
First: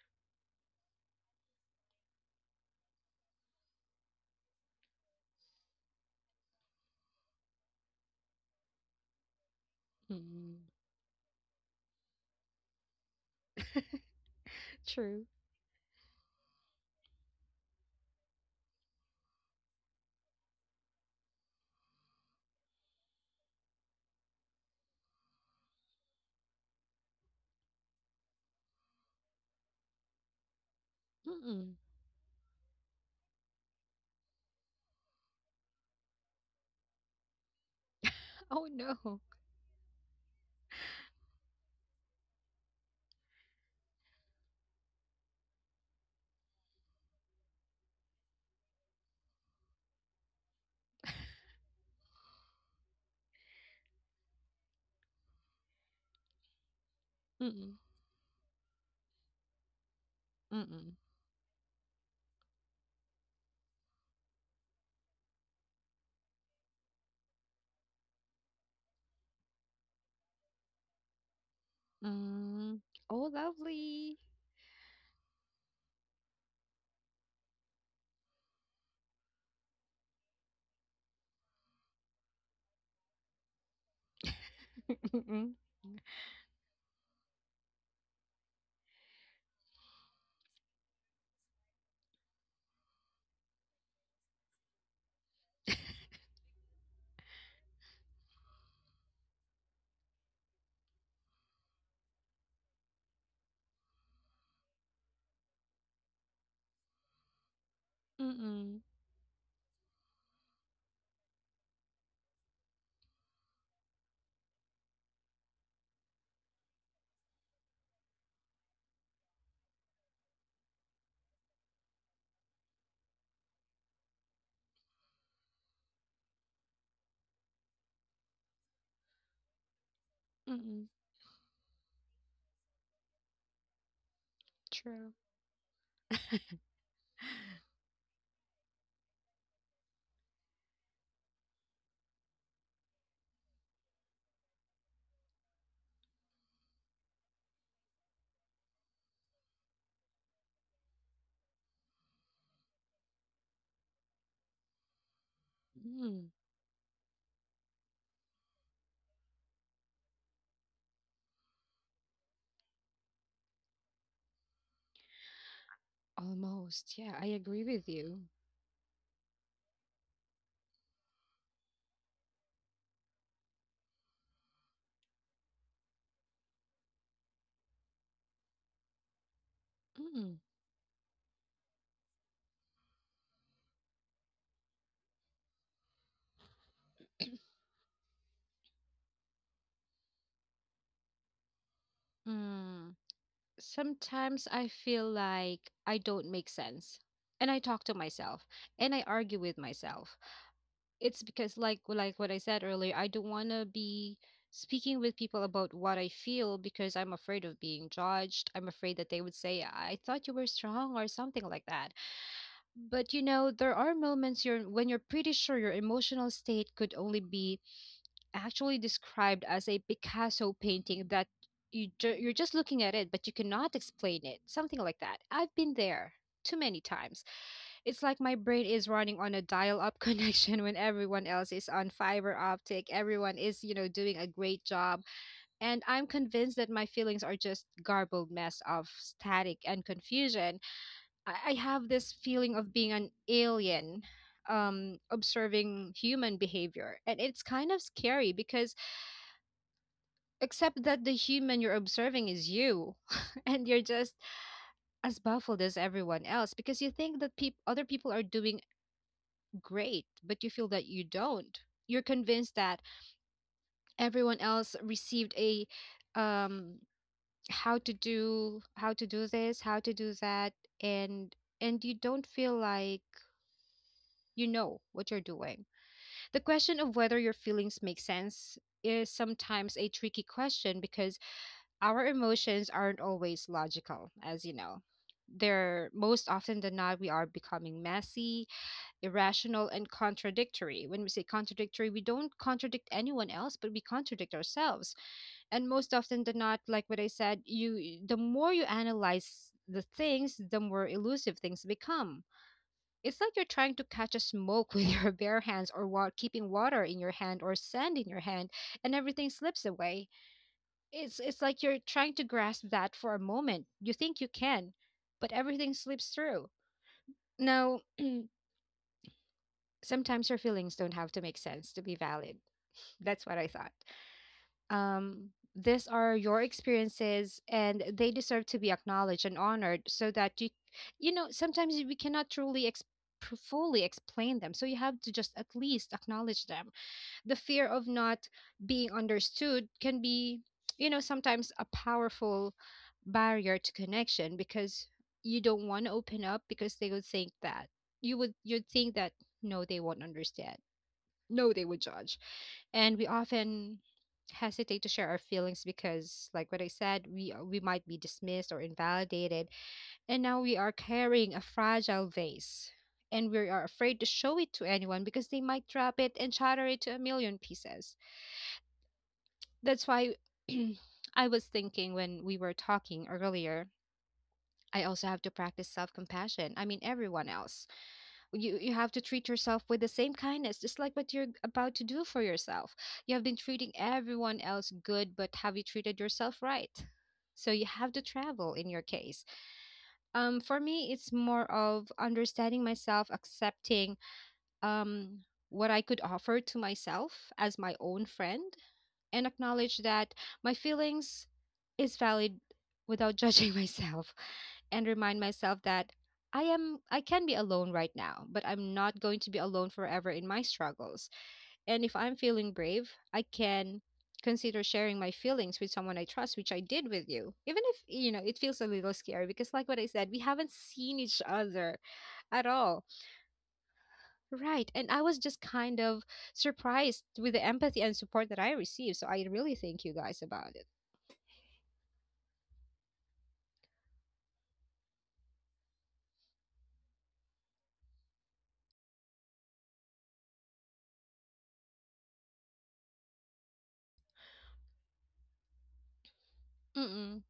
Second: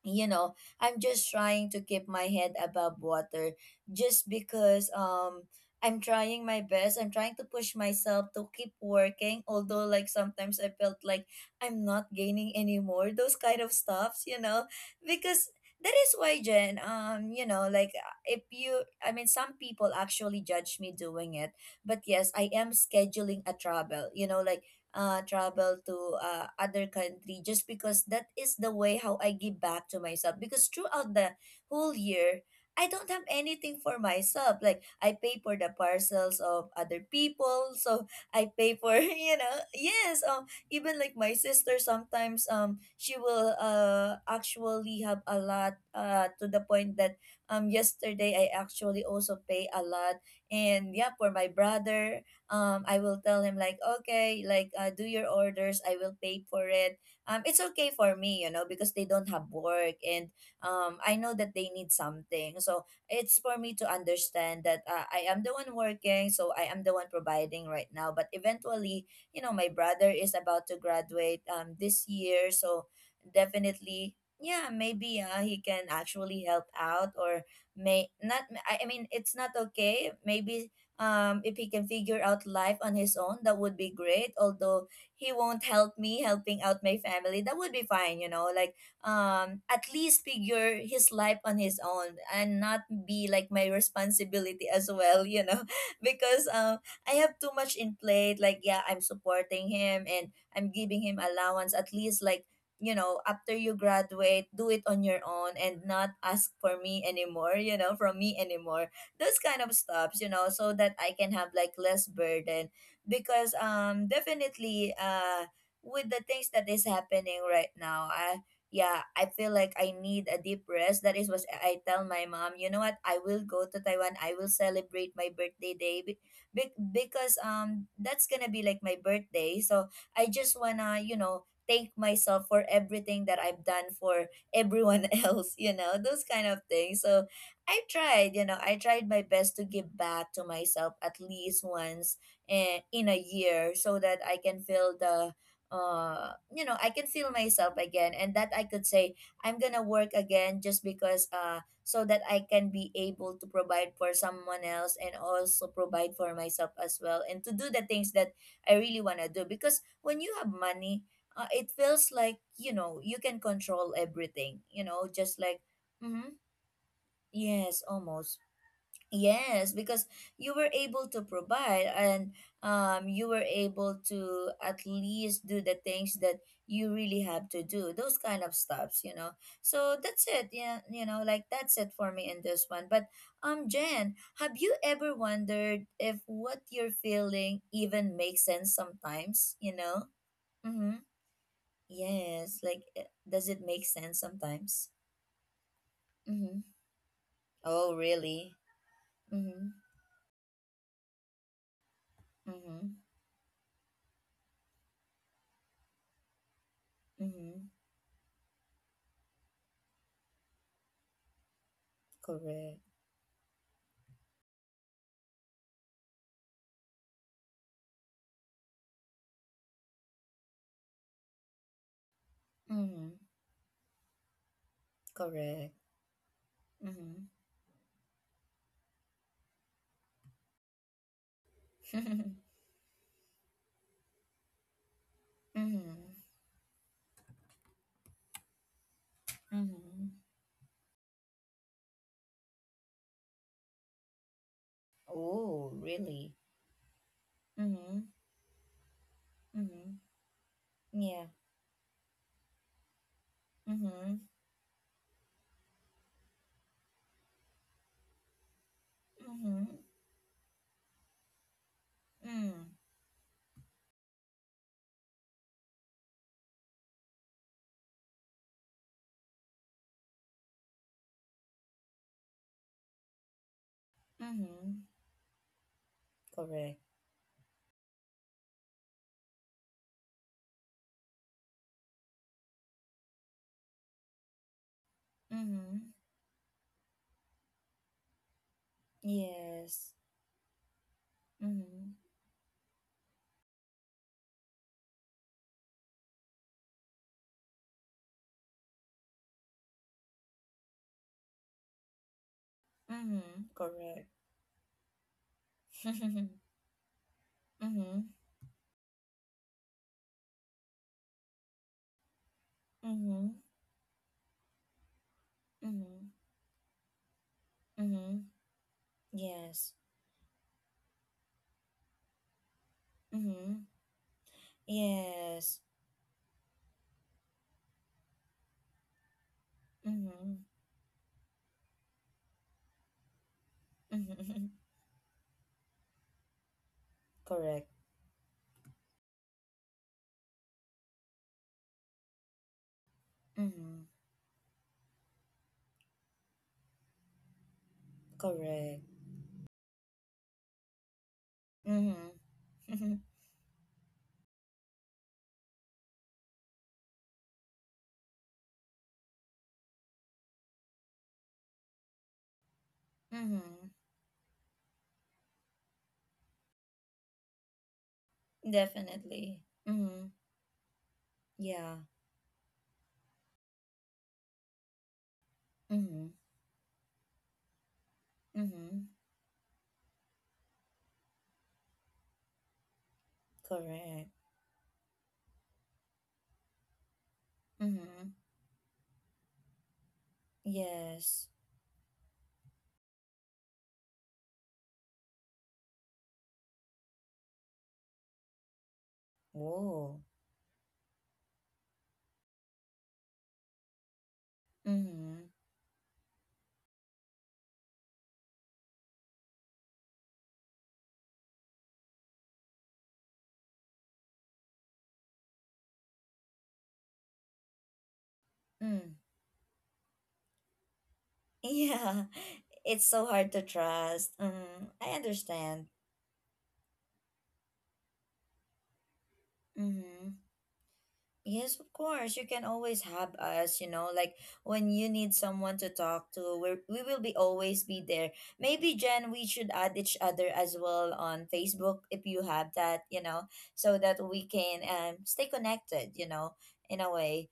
Speaker 1: you know I'm just trying to keep my head above water just because um I'm trying my best. I'm trying to push myself to keep working, although like
Speaker 2: Mm.
Speaker 1: sometimes I felt like I'm not gaining anymore, (laughs) those kind of stuffs, you know
Speaker 2: True.
Speaker 1: because that is why, Jen, um you know like, uh, if you I mean, some people actually judge me doing it. But yes, I am scheduling a travel, you know like, uh, travel to uh, other country, just because that is the way how I give back to myself, because throughout the
Speaker 2: Mm-mm.
Speaker 1: whole year I don't have anything for myself. Like, I pay for the parcels of other people, so I
Speaker 2: Oh,
Speaker 1: pay for, (laughs)
Speaker 2: no.
Speaker 1: you know yes, um even like my sister sometimes, um she will uh actually have a lot, uh to the point that um yesterday I actually also pay a lot. And yeah, for my brother, um I will tell him, like, okay, like, uh, do your orders, I will pay for it. Um it's
Speaker 2: Mm-mm.
Speaker 1: okay for me, you know because they don't have work. And
Speaker 2: Mm-mm.
Speaker 1: um I know that they need something, so it's for me to understand that uh, I am the one working, so I am the one providing right now. But eventually, you know my brother is about to graduate um this year,
Speaker 2: Mm.
Speaker 1: so
Speaker 2: Oh,
Speaker 1: definitely,
Speaker 2: lovely.
Speaker 1: yeah, maybe uh, he can actually help out, or may not. i I mean, it's not okay maybe. Um if he can figure out life on his own, that would be great, although
Speaker 2: (laughs)
Speaker 1: he
Speaker 2: Mm-mm.
Speaker 1: won't help me helping out my family, that would be fine. You know like, um at least figure his life on his own and not be like my responsibility as well, you know (laughs) because um I have too much in plate. Like, yeah, I'm supporting him and I'm giving him allowance, at least. Like, you know after you graduate, do it on your own and not ask for me anymore you know from me
Speaker 2: Mm-mm.
Speaker 1: anymore. Those kind of stuffs, you know so that I can have like less burden, because um definitely, uh with the things that is happening right now, I yeah, I feel like I need a deep rest. That is what I tell my mom. You know what, I will go to Taiwan, I will celebrate my birthday day be- be- because um that's gonna be like my birthday. So I just
Speaker 2: Mm-mm.
Speaker 1: wanna, you know thank myself for everything that I've done for everyone
Speaker 2: True.
Speaker 1: (laughs) else, you know those kind of things, so I tried, you know, I tried my best to give back to myself at least once, eh, in a year, so that I can feel the uh you know I can feel myself again, and that I could say I'm gonna work again, just because uh so that I can be able to provide for someone else, and also provide
Speaker 2: Mm.
Speaker 1: for myself as well, and to do the things that I really want to do. Because when you have money, uh, it feels like, you know you can control everything, you know just like, mhm.
Speaker 2: Almost. Yeah, I agree
Speaker 1: Yes,
Speaker 2: with you.
Speaker 1: almost. Yes, because you were able to provide, and um, you were able to at least do the things that you really have to do, those kind of stuffs, you know. So that's
Speaker 2: Mm.
Speaker 1: it. Yeah, you know, like, that's it for me in this one. But um, Jen, have you ever wondered if what you're feeling even makes sense sometimes, you know? Mm-hmm. Yes, like
Speaker 2: Mm.
Speaker 1: eh, does it make sense
Speaker 2: Sometimes I
Speaker 1: sometimes?
Speaker 2: feel like I don't make
Speaker 1: Mm-hmm.
Speaker 2: sense. And I talk to
Speaker 1: Oh,
Speaker 2: myself
Speaker 1: really?
Speaker 2: and I argue with
Speaker 1: Mm-hmm.
Speaker 2: myself. It's because like like what I said earlier,
Speaker 1: Mm-hmm.
Speaker 2: I don't want to be speaking with people about what I feel because I'm afraid of
Speaker 1: Mhm.
Speaker 2: being judged. I'm afraid that they would say, "I thought you were strong," or something like that.
Speaker 1: Correct.
Speaker 2: But you know, there are moments you're when you're pretty sure your emotional state could only be actually described as a Picasso painting that you ju- you're just looking at it,
Speaker 1: Mhm.
Speaker 2: but you cannot explain it. Something like that. I've been
Speaker 1: Correct.
Speaker 2: there too many times.
Speaker 1: Mhm.
Speaker 2: It's like my brain is running on a dial-up (laughs) connection when everyone else is on fiber optic. Everyone is, you know, doing a great job. And I'm
Speaker 1: Mhm.
Speaker 2: convinced that my feelings are just garbled mess of static and
Speaker 1: Mhm. (laughs)
Speaker 2: confusion. I, I have this feeling of being an alien um
Speaker 1: Oh,
Speaker 2: observing
Speaker 1: really?
Speaker 2: human behavior, and it's kind of
Speaker 1: Mhm.
Speaker 2: scary because,
Speaker 1: Mhm.
Speaker 2: except that the
Speaker 1: Yeah.
Speaker 2: human you're observing is you, (laughs) and you're just
Speaker 1: Mhm.
Speaker 2: as baffled as everyone else because you think that peop other people are doing
Speaker 1: Mhm.
Speaker 2: great, but you feel that you don't. You're convinced
Speaker 1: Mm.
Speaker 2: that everyone else received a, um how to do how to do this, how to do that, and and you don't feel like you know
Speaker 1: Mhm.
Speaker 2: what you're doing. The
Speaker 1: Correct.
Speaker 2: question of whether your feelings make sense is sometimes a tricky question because our emotions aren't always logical, as you know. They're
Speaker 1: Mhm.
Speaker 2: most often than not, we are becoming messy, irrational, and
Speaker 1: Yes.
Speaker 2: contradictory. When we say contradictory,
Speaker 1: Mhm.
Speaker 2: we don't contradict anyone else, but we contradict ourselves. And most often than not, like what I said, you the more you analyze the things, the more elusive things become. It's like you're
Speaker 1: Mhm.
Speaker 2: trying to
Speaker 1: Correct.
Speaker 2: catch a smoke (laughs) with your bare hands, or wa- keeping
Speaker 1: (laughs)
Speaker 2: water in your hand or sand in
Speaker 1: Mhm.
Speaker 2: your hand, and everything slips away. It's it's like you're trying to grasp that for a
Speaker 1: Mhm.
Speaker 2: moment. You think you can, but everything slips
Speaker 1: Mhm.
Speaker 2: through. Now,
Speaker 1: Mhm. Yes.
Speaker 2: sometimes your feelings don't have to make sense to be valid. That's what I
Speaker 1: Mhm.
Speaker 2: thought. Um,
Speaker 1: Yes.
Speaker 2: these are your experiences, and they deserve to be acknowledged and honored so that
Speaker 1: Mhm.
Speaker 2: you, you know, sometimes we cannot truly ex- fully explain
Speaker 1: Mhm.
Speaker 2: them.
Speaker 1: (laughs)
Speaker 2: So you have to just at least acknowledge them. The
Speaker 1: Correct.
Speaker 2: fear of not being understood can be, you know, sometimes a powerful barrier to
Speaker 1: Mhm.
Speaker 2: connection because you don't want to open up because they would think that you would you'd
Speaker 1: Correct.
Speaker 2: think that no, they won't understand, know they would
Speaker 1: Mhm.
Speaker 2: judge. And
Speaker 1: (laughs)
Speaker 2: we often hesitate to share our feelings because like what I said, we uh, we might be dismissed or invalidated. And now we are carrying a fragile vase, and we are
Speaker 1: Mm-hmm.
Speaker 2: afraid to show it to anyone because they might drop it and shatter it to a million pieces.
Speaker 1: Definitely.
Speaker 2: That's
Speaker 1: Mm-hmm.
Speaker 2: why (clears throat) I was
Speaker 1: Yeah.
Speaker 2: thinking, when we were talking earlier, I also have to practice self
Speaker 1: Mm-hmm.
Speaker 2: compassion. I mean, everyone else. you you
Speaker 1: Mm-hmm.
Speaker 2: have to treat yourself with the same kindness, just like what you're about to do for yourself. You have been treating
Speaker 1: Correct.
Speaker 2: everyone else good, but have you treated yourself right? So you have to
Speaker 1: Mm-hmm.
Speaker 2: travel in your case. Um for me, it's
Speaker 1: Yes.
Speaker 2: more of understanding myself, accepting, um what i could offer to myself as my own friend, and acknowledge
Speaker 1: Whoa.
Speaker 2: that my feelings is valid, without judging (laughs) myself, and remind
Speaker 1: Mm-hmm.
Speaker 2: myself that I am I can be alone right now, but I'm not going to be alone forever in my struggles. And if I'm feeling brave, I can consider sharing my feelings with someone I trust, which I did with you. Even if, you know, it feels a
Speaker 1: Mm.
Speaker 2: little
Speaker 1: (laughs)
Speaker 2: scary because like what I said, we haven't seen each other
Speaker 1: Yeah.
Speaker 2: at
Speaker 1: It's
Speaker 2: all.
Speaker 1: so hard to trust. Mm.
Speaker 2: Right.
Speaker 1: I
Speaker 2: And I was just
Speaker 1: understand.
Speaker 2: kind of surprised with the empathy and support that I received. So I really thank you
Speaker 1: Mm-hmm.
Speaker 2: guys about it.
Speaker 1: Yes, of course. You can always have us, you know, like, when you need someone to talk to, we're, we will be always be there. Maybe, Jen, we should add each other as well on Facebook if you have that, you know, so that we can, um, stay connected, you know, in a
Speaker 2: Mm-mm.
Speaker 1: way.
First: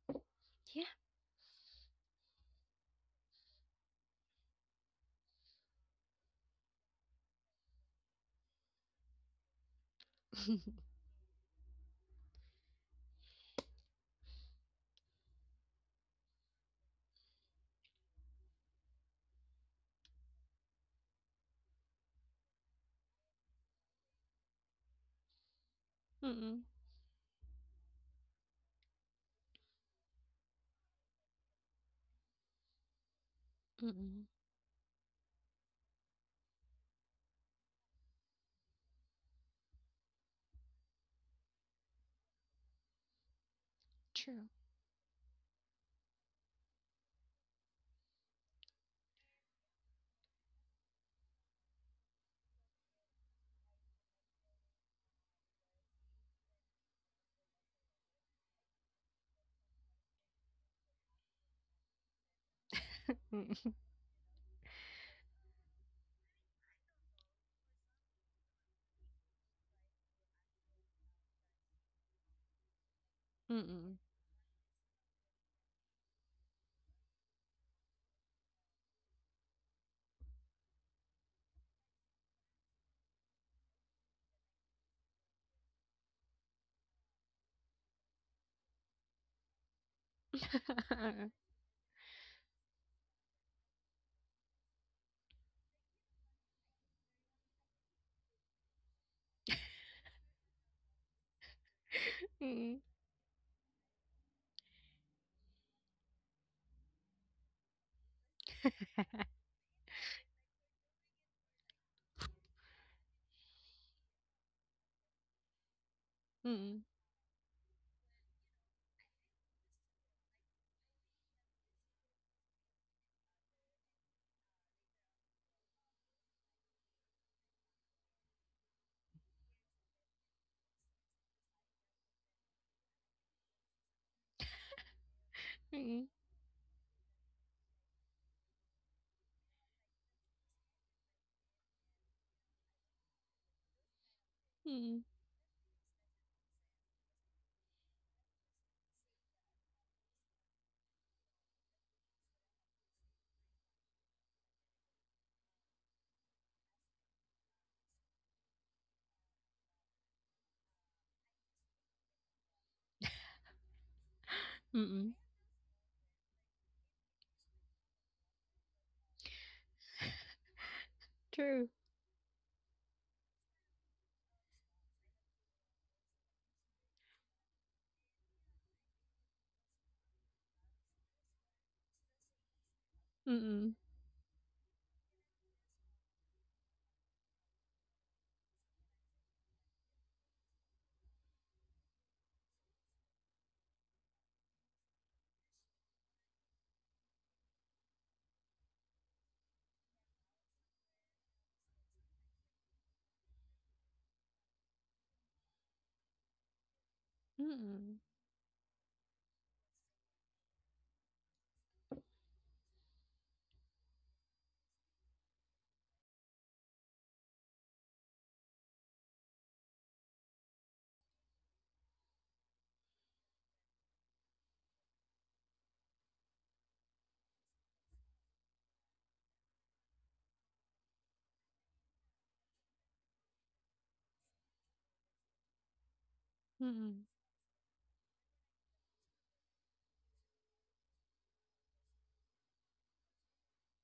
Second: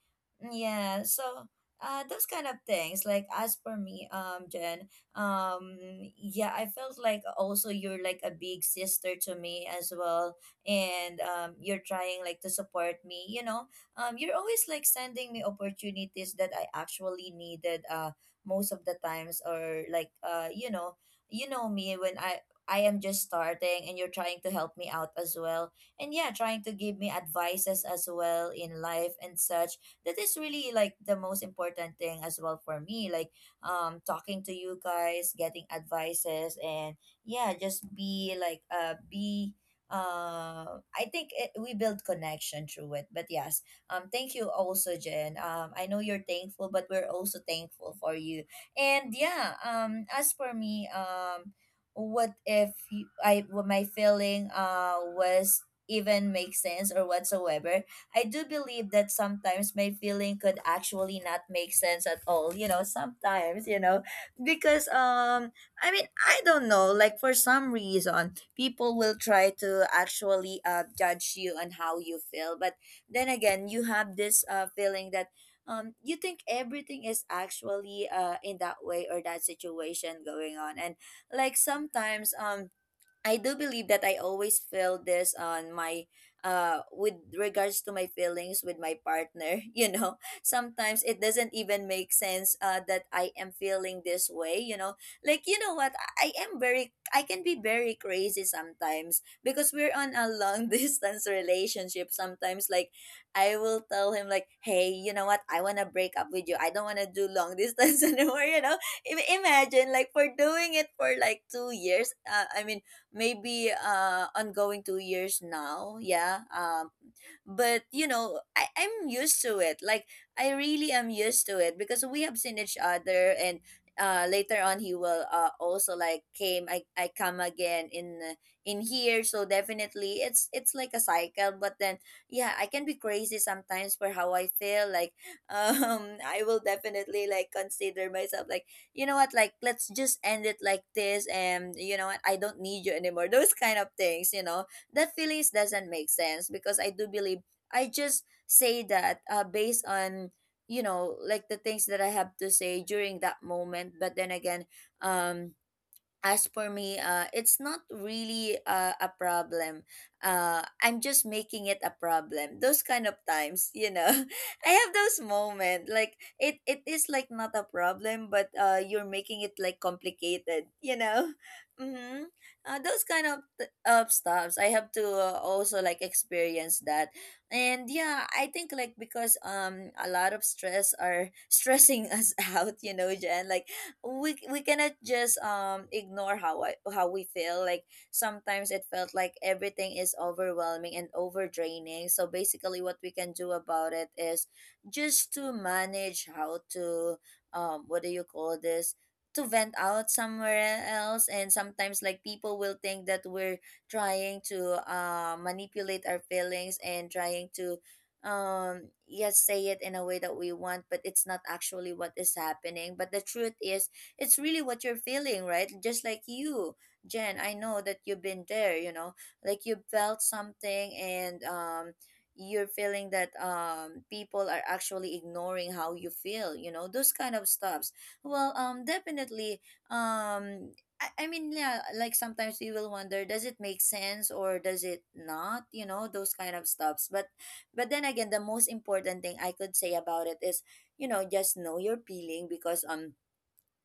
Speaker 2: Yeah.
Speaker 1: Yeah, so uh, those kind of things. Like, as for me, um, Jen, um, yeah, I felt like also you're like a big sister to me as well.
Speaker 2: (laughs)
Speaker 1: And um, you're trying like to support me, you know um, you're always like sending me opportunities that I actually needed, uh most of the times, or like, uh you know you know me when I I am just starting, and you're trying to help me out as well, and yeah,
Speaker 2: Mm-mm.
Speaker 1: trying to give me advices as well in life and such. That is really like the most important thing as well for me, like, um
Speaker 2: Mm-mm.
Speaker 1: talking to you guys, getting advices, and yeah, just be like, uh be, uh, I think it, we build connection through it. But yeah, um, thank
Speaker 2: True.
Speaker 1: you also, Jen. Um, I know you're thankful, but we're also thankful for you. And yeah, um, as for me, um, what if you, I what my feeling uh was even make sense or whatsoever? I do believe that sometimes my feeling could actually not make sense at all. You know, sometimes
Speaker 2: Mm-mm.
Speaker 1: you know because, um I mean, I don't know. Like for some reason, people will try to actually uh judge you on how you feel, but then again you
Speaker 2: Mm-mm.
Speaker 1: have this uh, feeling that um, you think everything is actually uh, in that way or that situation going on. And like sometimes um I do believe that I always feel this on my uh with regards to my feelings with my partner, (laughs) you know. Sometimes it
Speaker 2: (laughs)
Speaker 1: doesn't even make sense uh that I am feeling this way, you know. Like you know what, I I am very I can be very crazy sometimes because we're on a long (laughs) distance relationship sometimes.
Speaker 2: Mm-mm.
Speaker 1: Like I will tell him like, "Hey, you know what? I want to break up with you. I don't want to do long distance (laughs) anymore, you know." Im- Imagine like for doing it for like two years. Uh, I mean, maybe uh ongoing two years now, yeah.
Speaker 2: Mm-mm.
Speaker 1: Um but you know, I, i'm used to it, like I really am used to it because we have seen each other. And uh later on he will uh also like came, i i come again in uh, in here. So definitely it's it's like a cycle, but then yeah, I can be crazy sometimes for how I feel like. (laughs) um I will definitely like consider myself like, you know what, like, let's just end it like this. And you know what, I don't need you anymore. (laughs) Those kind of things, you know,
Speaker 2: Mm-mm. Mm-mm.
Speaker 1: that feelings doesn't make sense because I do believe I just say that uh, based on, you know, like the things that I have to say during that moment. But then again, um as for me, uh, it's not really uh, a problem. Uh, I'm just making it a problem, those kind of times, you know. (laughs) I have
Speaker 2: Mm-mm.
Speaker 1: those moments, like it. It is like not a problem, but uh, you're making it like complicated, you know. (laughs)
Speaker 2: True.
Speaker 1: Mm-hmm. Uh, those kind of th- of stuffs, I have to uh, also like experience that. And yeah, I think like because um a lot of stress are (laughs) stressing us out, you know, Jen. Like
Speaker 2: Mm-mm.
Speaker 1: we we cannot just um ignore how I, how we feel. Like sometimes it felt like everything is overwhelming and over draining, so basically what we can do about it is just to manage how to, um what do you call this, to vent out somewhere else. And sometimes like people will think that we're trying to uh, manipulate our feelings and trying to
Speaker 2: Mm-mm.
Speaker 1: um yes, say it in a way that we want, but it's not actually what is happening. But the truth is, it's really what you're feeling, right? Just like you, Jen, I know that you've been there, you know, like you felt something, and um you're feeling that um people are actually ignoring how you feel, you know, those kind of stuffs. Well, um definitely, um I I mean, yeah, like sometimes you will wonder, does it make sense or does it not? You know, those kind of
Speaker 2: Mm-mm.
Speaker 1: stuffs. But but then again, the most important thing I could say about it is, you know, just know your feeling, because um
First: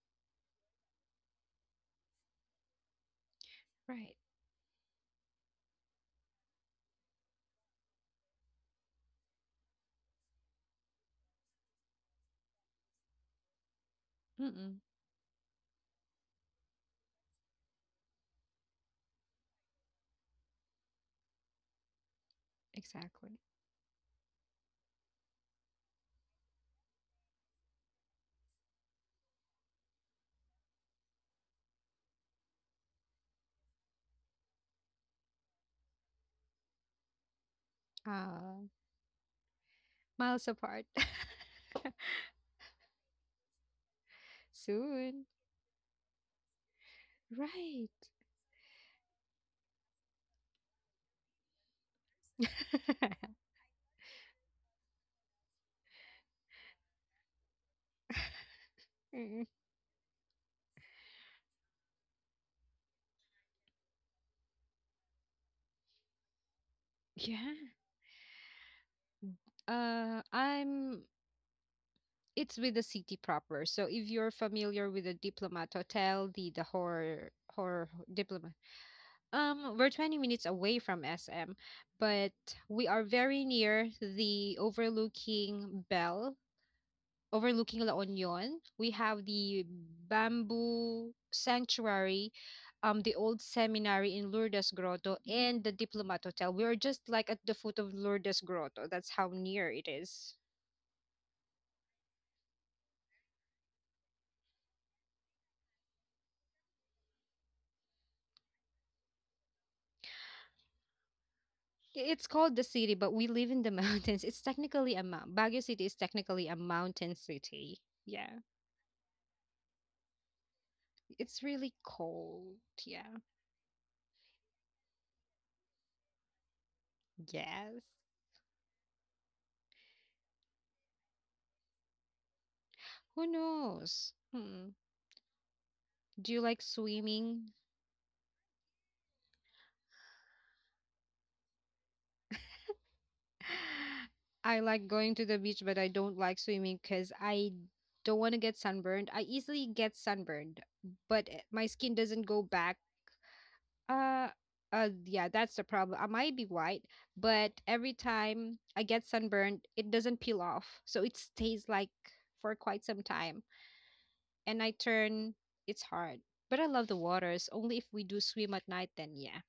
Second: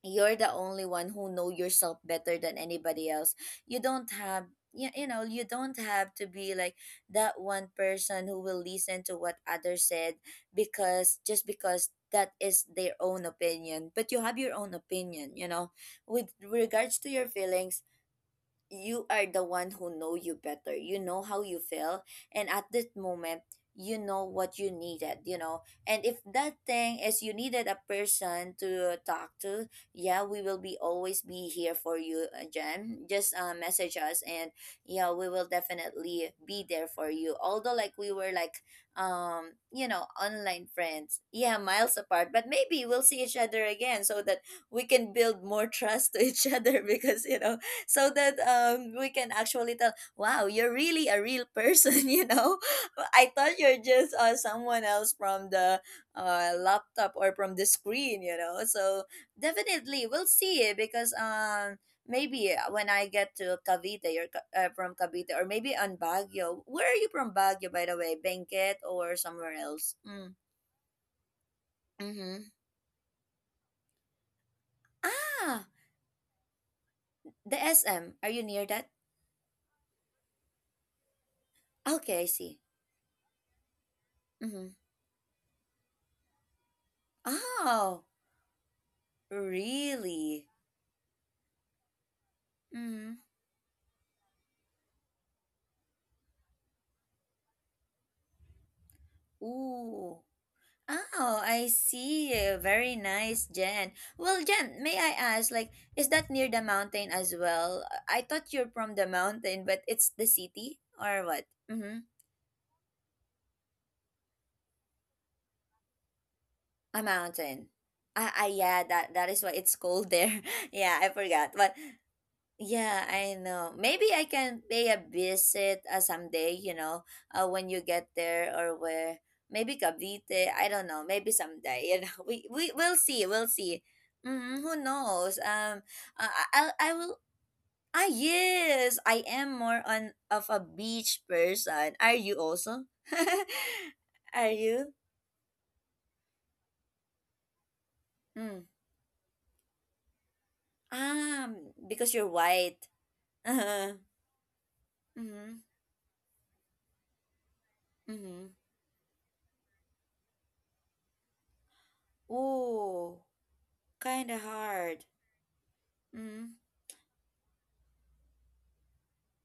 Speaker 1: you're the only one who know yourself better than anybody else. You don't
Speaker 2: Right.
Speaker 1: have, you, you know, you don't have to be like that one person who will listen to what others said, because just because that is their own opinion, but you have your own
Speaker 2: Mm-mm.
Speaker 1: opinion, you know, with regards to your feelings. You are the one who know you better, you know how you feel. And at this
Speaker 2: Exactly.
Speaker 1: moment, you know what you needed, you know. And if that thing is you needed a person to talk to, yeah, we will be always be here for you, uh, jen. Just uh, message us. And yeah, we will definitely be there for you, although like we were
Speaker 2: Uh,
Speaker 1: like, um you know,
Speaker 2: miles
Speaker 1: online
Speaker 2: apart. (laughs)
Speaker 1: friends, yeah, miles apart. But maybe we'll see each other again, so that we can
Speaker 2: Soon.
Speaker 1: build more (laughs) trust to each other (laughs) because you know,
Speaker 2: Right.
Speaker 1: so that um we can actually tell, wow, you're really a real person. (laughs) You know,
Speaker 2: (laughs)
Speaker 1: I thought you're just uh, someone else from the uh, laptop or from the screen, you know. So
Speaker 2: Mm.
Speaker 1: definitely we'll see, eh, because um maybe uh, when I get to cavite, you're ca- uh, from cavite, or maybe on baguio. Where are you from?
Speaker 2: Yeah.
Speaker 1: Baguio, by the way? Benguet, or somewhere else?
Speaker 2: Uh,
Speaker 1: Mm.
Speaker 2: I'm
Speaker 1: Mm-hmm.
Speaker 2: it's with the city proper. So if you're familiar with the
Speaker 1: Ah,
Speaker 2: Diplomat Hotel, the the horror
Speaker 1: the
Speaker 2: horror
Speaker 1: sm, are you
Speaker 2: diplomat.
Speaker 1: near that?
Speaker 2: Um, we're twenty minutes away from S M,
Speaker 1: Okay, I
Speaker 2: but
Speaker 1: see.
Speaker 2: we are very near the
Speaker 1: Mm-hmm.
Speaker 2: overlooking Bell, overlooking La
Speaker 1: Oh.
Speaker 2: Union. We have the
Speaker 1: Really?
Speaker 2: bamboo sanctuary, um,
Speaker 1: Mm-hmm.
Speaker 2: the old seminary in Lourdes Grotto, and the Diplomat Hotel. We are just like at the foot of Lourdes Grotto. That's how near it
Speaker 1: Ooh.
Speaker 2: is.
Speaker 1: Oh, I see. Very nice, Jen. Well, Jen, may I ask, like, is that near the mountain as well? I I thought you're from the mountain, but it's the city or what? Mm-hmm.
Speaker 2: It's called the city, but we live in the (laughs) mountains. It's technically a mount. Baguio City is technically a
Speaker 1: A
Speaker 2: mountain
Speaker 1: mountain.
Speaker 2: city.
Speaker 1: Ah,
Speaker 2: Yeah.
Speaker 1: ah, yeah, that that is why it's cold there. (laughs) Yeah, I
Speaker 2: It's
Speaker 1: forgot.
Speaker 2: really
Speaker 1: But
Speaker 2: cold.
Speaker 1: yeah,
Speaker 2: Yeah.
Speaker 1: I know. Maybe I can pay a visit uh, someday, you know, uh, when
Speaker 2: Yes.
Speaker 1: you get there or where. Maybe Cavite, I don't know. Maybe someday, you know. (laughs) We we we will
Speaker 2: Who
Speaker 1: see. We'll see.
Speaker 2: knows?
Speaker 1: Hmm,
Speaker 2: Hmm.
Speaker 1: who knows? Um I
Speaker 2: Do you like
Speaker 1: I I will,
Speaker 2: swimming?
Speaker 1: ah yes, I am more on of a beach person. Are you also?
Speaker 2: (sighs)
Speaker 1: (laughs) Are
Speaker 2: I like
Speaker 1: you?
Speaker 2: going to the beach, but I don't like swimming because I don't want to get
Speaker 1: Mm.
Speaker 2: sunburned. I easily get sunburned, but eh, my
Speaker 1: Um
Speaker 2: skin
Speaker 1: because
Speaker 2: doesn't
Speaker 1: you're
Speaker 2: go back.
Speaker 1: white. (laughs) Uh-huh.
Speaker 2: Uh, uh, yeah, that's the
Speaker 1: Mhm.
Speaker 2: problem. I might be white, but every time
Speaker 1: Mhm.
Speaker 2: I get sunburned, it doesn't peel off. So it stays like for quite some
Speaker 1: Ooh,
Speaker 2: time.
Speaker 1: kind of
Speaker 2: And I
Speaker 1: hard.
Speaker 2: turn, it's hard.
Speaker 1: Mm.
Speaker 2: But I love the waters. Only if we do swim at night, then yeah,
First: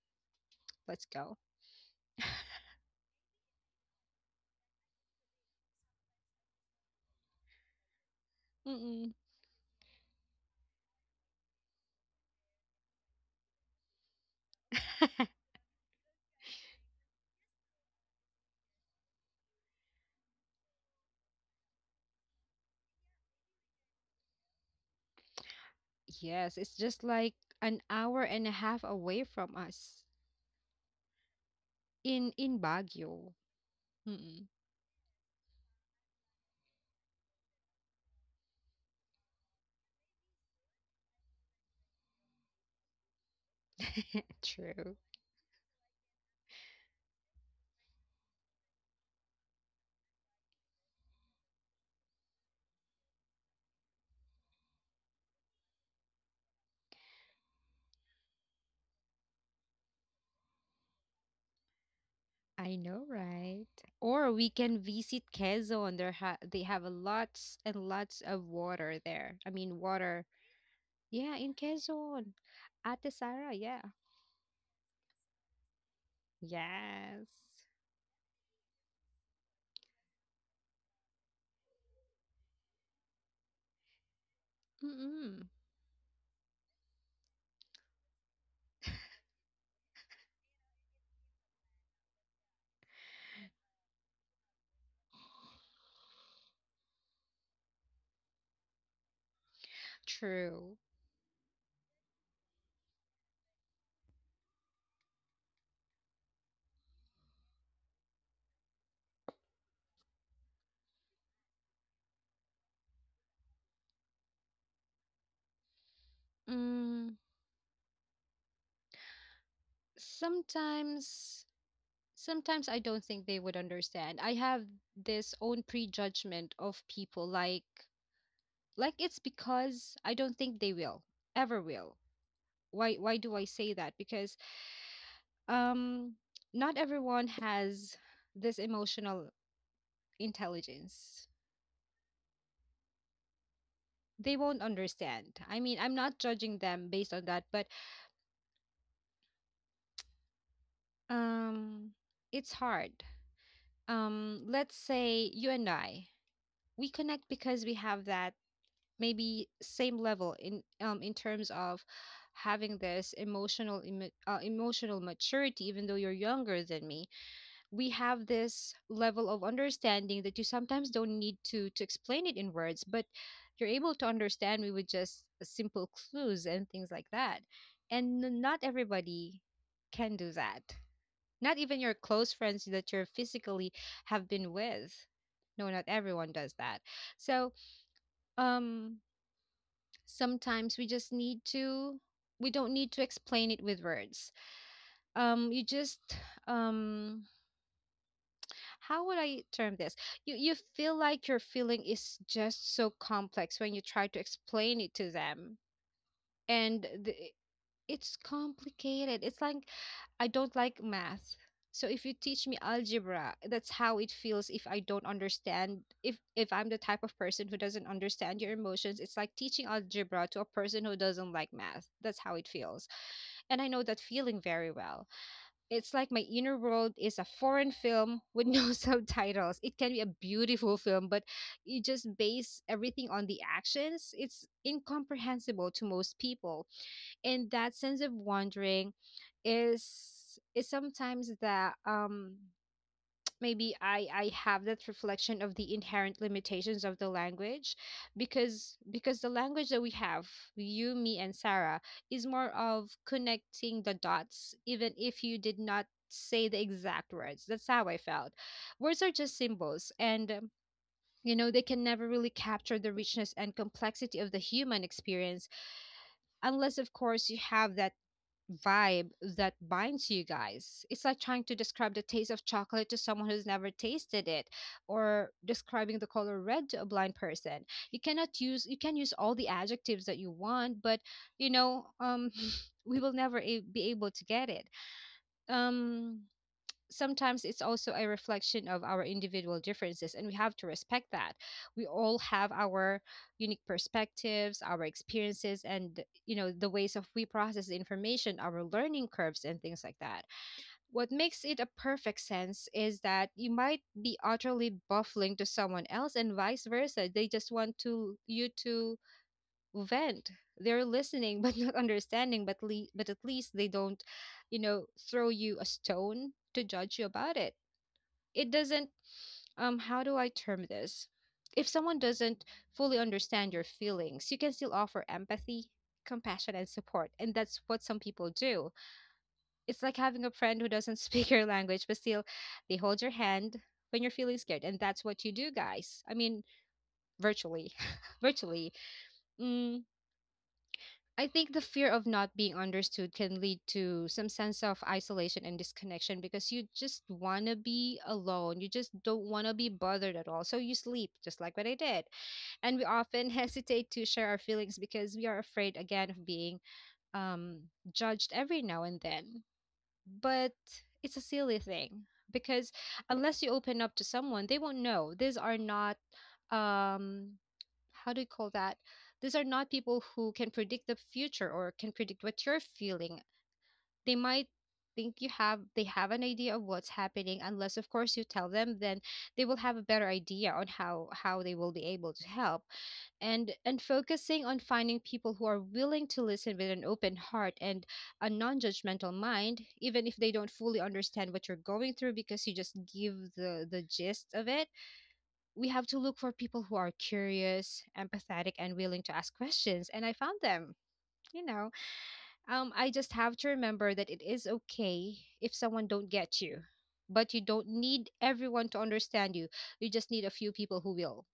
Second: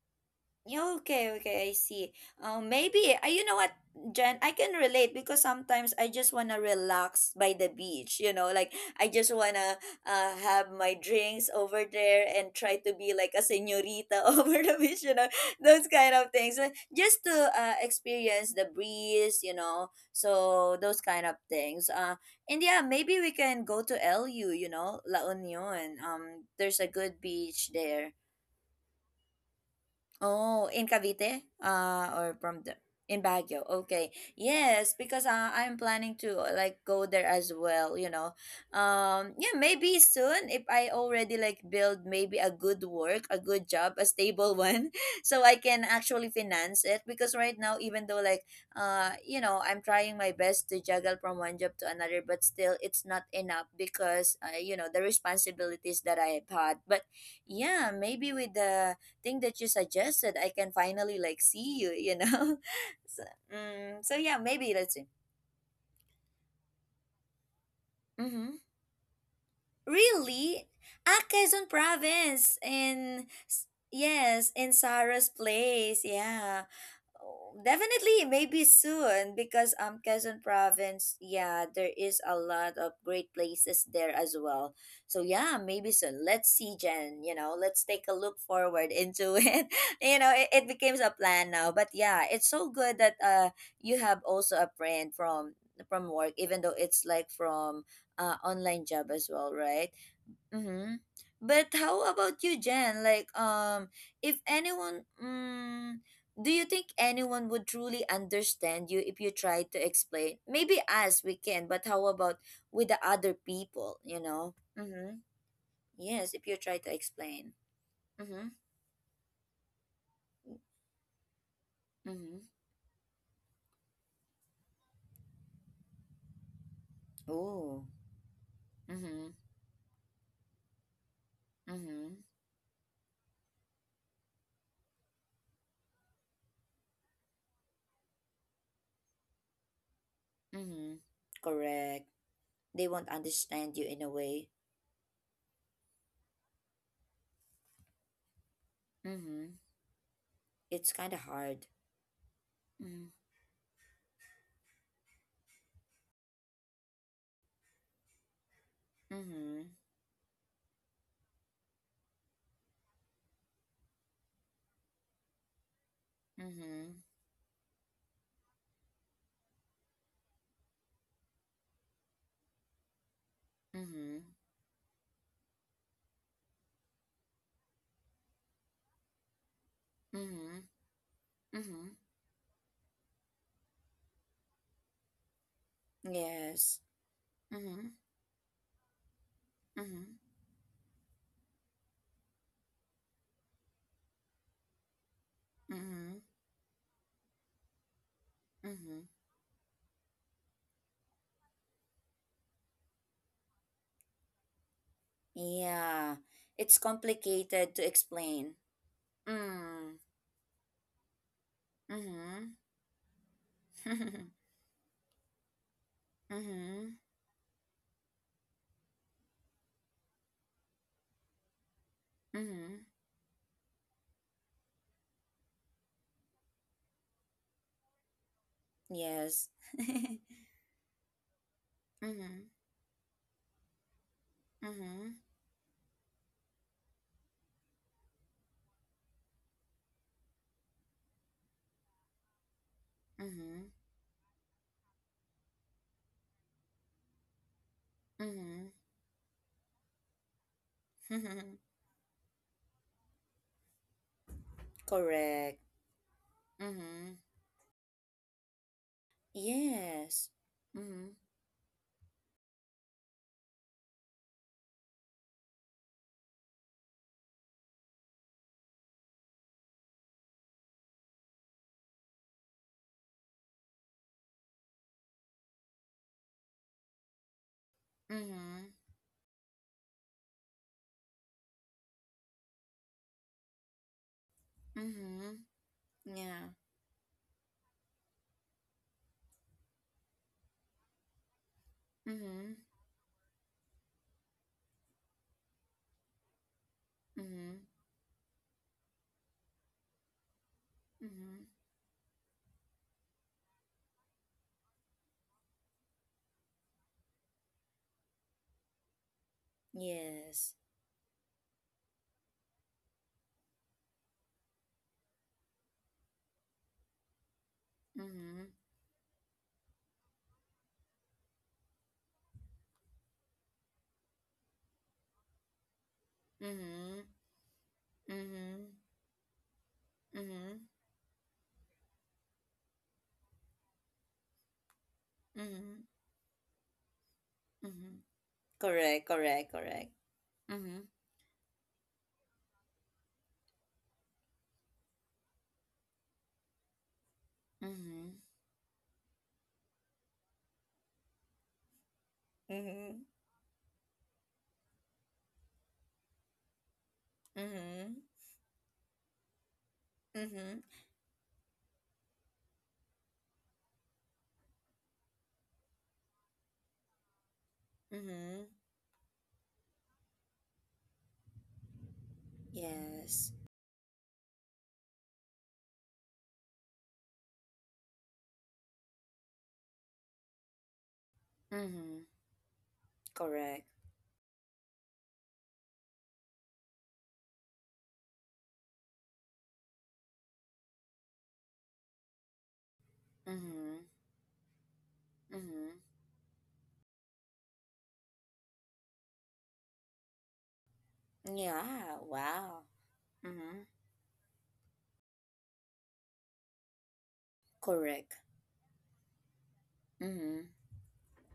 Speaker 1: Yeah,
Speaker 2: let's
Speaker 1: okay,
Speaker 2: go.
Speaker 1: okay, I see. Um, maybe uh, you know what, Jen, I can relate because sometimes I just wanna relax by the beach, you know. Like I
Speaker 2: Mm-mm.
Speaker 1: just wanna uh have my drinks over there and try to be like a señorita (laughs) over the beach, you know,
Speaker 2: (laughs)
Speaker 1: those kind of things, like, just to uh experience the breeze, you know, so those kind of things. Uh, and yeah, maybe we can go to L U, you know, La Union. Um,
Speaker 2: Yes,
Speaker 1: there's
Speaker 2: it's
Speaker 1: a
Speaker 2: just
Speaker 1: good
Speaker 2: like
Speaker 1: beach
Speaker 2: an
Speaker 1: there.
Speaker 2: hour and a half away from us
Speaker 1: Oh, in Cavite, uh,
Speaker 2: in
Speaker 1: or from
Speaker 2: in
Speaker 1: the, in
Speaker 2: Baguio.
Speaker 1: Baguio. Okay,
Speaker 2: Mm-mm.
Speaker 1: yes, because uh, I'm planning to uh, like go there as well, you know. um, yeah, maybe soon, if I already like build maybe a good work, a good job, a
Speaker 2: (laughs)
Speaker 1: stable one,
Speaker 2: True.
Speaker 1: (laughs) so I can actually finance it. Because right now, even though like, uh, you know, I'm trying my best to juggle from one job to another, but still, it's not enough because uh, you know, the responsibilities that I have had. But yeah, maybe with the thing that you suggested I can finally like see you, you know.
Speaker 2: I
Speaker 1: (laughs)
Speaker 2: know,
Speaker 1: So,
Speaker 2: right?
Speaker 1: mm, so
Speaker 2: Or
Speaker 1: yeah,
Speaker 2: we
Speaker 1: maybe
Speaker 2: can
Speaker 1: let's see.
Speaker 2: visit Quezon. There ha- they have a lots and lots of
Speaker 1: Mm-hmm.
Speaker 2: water there. I mean, water.
Speaker 1: Really? Ah,
Speaker 2: Yeah, in
Speaker 1: quezon
Speaker 2: Quezon.
Speaker 1: province
Speaker 2: Ate
Speaker 1: in
Speaker 2: Sara,
Speaker 1: s-
Speaker 2: yeah.
Speaker 1: yes, in sarah's place, yeah.
Speaker 2: Yes.
Speaker 1: Oh, definitely, maybe soon, because um Quezon province, yeah, there is a lot of great places there as well. So
Speaker 2: Mm-mm.
Speaker 1: yeah, maybe soon. Let's see, Jen. You know, let's take a look forward into (laughs) it. You know, it, it becomes a plan now. But yeah, it's so good that uh you have also a friend from from work, even though it's like from uh online job as well, right?
Speaker 2: True.
Speaker 1: Mm-hmm. But how about you, Jen? Like, um, if anyone, mm, do you think anyone would truly understand you if you tried to explain? Maybe us, we can, but how about with the other people, you know? Mm-hmm. Yes, if you try to
Speaker 2: Mm,
Speaker 1: explain. Mm-hmm.
Speaker 2: sometimes,
Speaker 1: Mm-hmm.
Speaker 2: sometimes I don't think they would understand. I have this own prejudgment of people, like,
Speaker 1: Oh.
Speaker 2: like it's
Speaker 1: Mm-hmm.
Speaker 2: because I don't think they will ever will.
Speaker 1: Mm-hmm.
Speaker 2: Why? Why do I say that? Because um, not everyone has this emotional
Speaker 1: Mm-hmm.
Speaker 2: intelligence.
Speaker 1: Correct. They won't understand you in a
Speaker 2: They
Speaker 1: way.
Speaker 2: won't understand. I mean, I'm not judging them based on that, but
Speaker 1: Mm-hmm. It's kind of hard.
Speaker 2: um, it's hard.
Speaker 1: Mm-hmm.
Speaker 2: Um, let's say you and I, we connect because we have that maybe
Speaker 1: Mm-hmm.
Speaker 2: same level in um, in terms of having this emotional emo- uh, emotional maturity, even though you're younger than
Speaker 1: Mm-hmm.
Speaker 2: me, we have this level of understanding that you sometimes don't need to to explain it in words, but you're able to
Speaker 1: Mm-hmm.
Speaker 2: understand me with just simple clues and things like that. And n- not everybody can do that,
Speaker 1: Mhm.
Speaker 2: not even your
Speaker 1: Mhm.
Speaker 2: close friends that you're physically have been with. No, not everyone does
Speaker 1: Yes.
Speaker 2: that. So
Speaker 1: Mhm.
Speaker 2: um
Speaker 1: Mhm.
Speaker 2: sometimes we just need to we don't need to explain it with words. um you just
Speaker 1: Mhm.
Speaker 2: um how
Speaker 1: Mhm.
Speaker 2: would I term this? You you feel like your feeling is just so complex when you try to explain it to them,
Speaker 1: Yeah. It's
Speaker 2: and the,
Speaker 1: complicated to
Speaker 2: it's
Speaker 1: explain.
Speaker 2: complicated. It's like
Speaker 1: Mm.
Speaker 2: I don't like math. So if you teach me
Speaker 1: Mhm.
Speaker 2: algebra, that's how it
Speaker 1: Mhm.
Speaker 2: feels. If I don't understand. If if I'm the type of person who doesn't understand your emotions, it's like teaching algebra to a person who doesn't like math. That's how it
Speaker 1: Mhm.
Speaker 2: feels.
Speaker 1: (laughs)
Speaker 2: And I know that feeling very well. It's like my inner world is a foreign film with no (laughs)
Speaker 1: Yes.
Speaker 2: subtitles. It can be a
Speaker 1: (laughs)
Speaker 2: beautiful film, but you just
Speaker 1: Mhm.
Speaker 2: base everything on the actions. It's
Speaker 1: Mhm.
Speaker 2: incomprehensible to most people. And that sense of wandering is is sometimes that um
Speaker 1: Mhm.
Speaker 2: maybe I I have that reflection of the inherent limitations of the language,
Speaker 1: Mhm.
Speaker 2: because because the language that we have, you, me and
Speaker 1: (laughs)
Speaker 2: Sarah, is more of connecting the dots even if you
Speaker 1: Correct.
Speaker 2: did not say the exact
Speaker 1: Mhm.
Speaker 2: words. That's how I felt. Words are just symbols
Speaker 1: Yes.
Speaker 2: and um,
Speaker 1: Mhm.
Speaker 2: you know, they can never really capture the richness and complexity of the human experience, unless of course you have that vibe that binds you guys. It's like trying to describe the taste of chocolate to someone who's never tasted it, or describing the color red to a blind person. You cannot use
Speaker 1: Mhm.
Speaker 2: you can use all the adjectives that you want, but you know, um (laughs) we will never a- be able to get it.
Speaker 1: Mhm.
Speaker 2: Um
Speaker 1: Yeah.
Speaker 2: sometimes it's also a reflection of our individual differences, and we have to respect that we all have
Speaker 1: Mhm.
Speaker 2: our unique perspectives, our experiences, and you know, the ways of we
Speaker 1: Mhm.
Speaker 2: process information, our learning curves and things like that. What makes
Speaker 1: Mhm.
Speaker 2: it a perfect sense is that you might be utterly baffling to someone else and vice versa. They just want to you to vent.
Speaker 1: Yes.
Speaker 2: They're listening (laughs) but not understanding. But le- but at least they don't, you know, throw you a stone to judge you about it.
Speaker 1: Mm-hmm.
Speaker 2: It doesn't, um how do I term this? If someone doesn't fully understand your feelings, you can still offer empathy, compassion and
Speaker 1: Mm-hmm.
Speaker 2: support, and that's what some people do.
Speaker 1: Mhm.
Speaker 2: It's like having a friend
Speaker 1: Mhm.
Speaker 2: who doesn't (laughs) speak your language but still they hold your hand when you're feeling scared. And that's what you do,
Speaker 1: Mhm.
Speaker 2: guys, I mean, virtually,
Speaker 1: Mhm.
Speaker 2: (laughs) virtually.
Speaker 1: Correct, correct,
Speaker 2: Mm,
Speaker 1: correct. Mhm.
Speaker 2: I think the fear of not being understood can lead to some sense of isolation and disconnection, because you just want to be
Speaker 1: Mhm.
Speaker 2: alone. You just don't want to be bothered at all. So you sleep, just like what I did. And we
Speaker 1: Mhm.
Speaker 2: often (laughs) hesitate to share our feelings because we are afraid, again, of being um,
Speaker 1: Mhm.
Speaker 2: judged every now and then. But
Speaker 1: Mhm.
Speaker 2: it's a silly thing, because unless you open up to someone, they won't know. These are not. Um, how do you
Speaker 1: Mhm.
Speaker 2: call that? These are not people who can predict the future or can predict what you're feeling.
Speaker 1: Yes.
Speaker 2: They might think you have they have an idea of what's happening, unless of course you tell them, then they will have a better idea on how how they will be
Speaker 1: Mhm.
Speaker 2: able to help. and
Speaker 1: Correct.
Speaker 2: and focusing on finding people who are willing to listen with an open heart and a non-judgmental mind, even if they don't fully understand what you're going through, because you just give the the
Speaker 1: Mhm.
Speaker 2: gist of it. We
Speaker 1: Mhm.
Speaker 2: have to look for people who are curious, empathetic, and willing to ask questions. And I found them. You know,
Speaker 1: Yeah, wow.
Speaker 2: um, I just have to
Speaker 1: Mhm.
Speaker 2: remember that it is okay if someone don't get you, but you don't need
Speaker 1: Correct.
Speaker 2: everyone to understand you. You just need a
Speaker 1: Mhm.
Speaker 2: few people who will.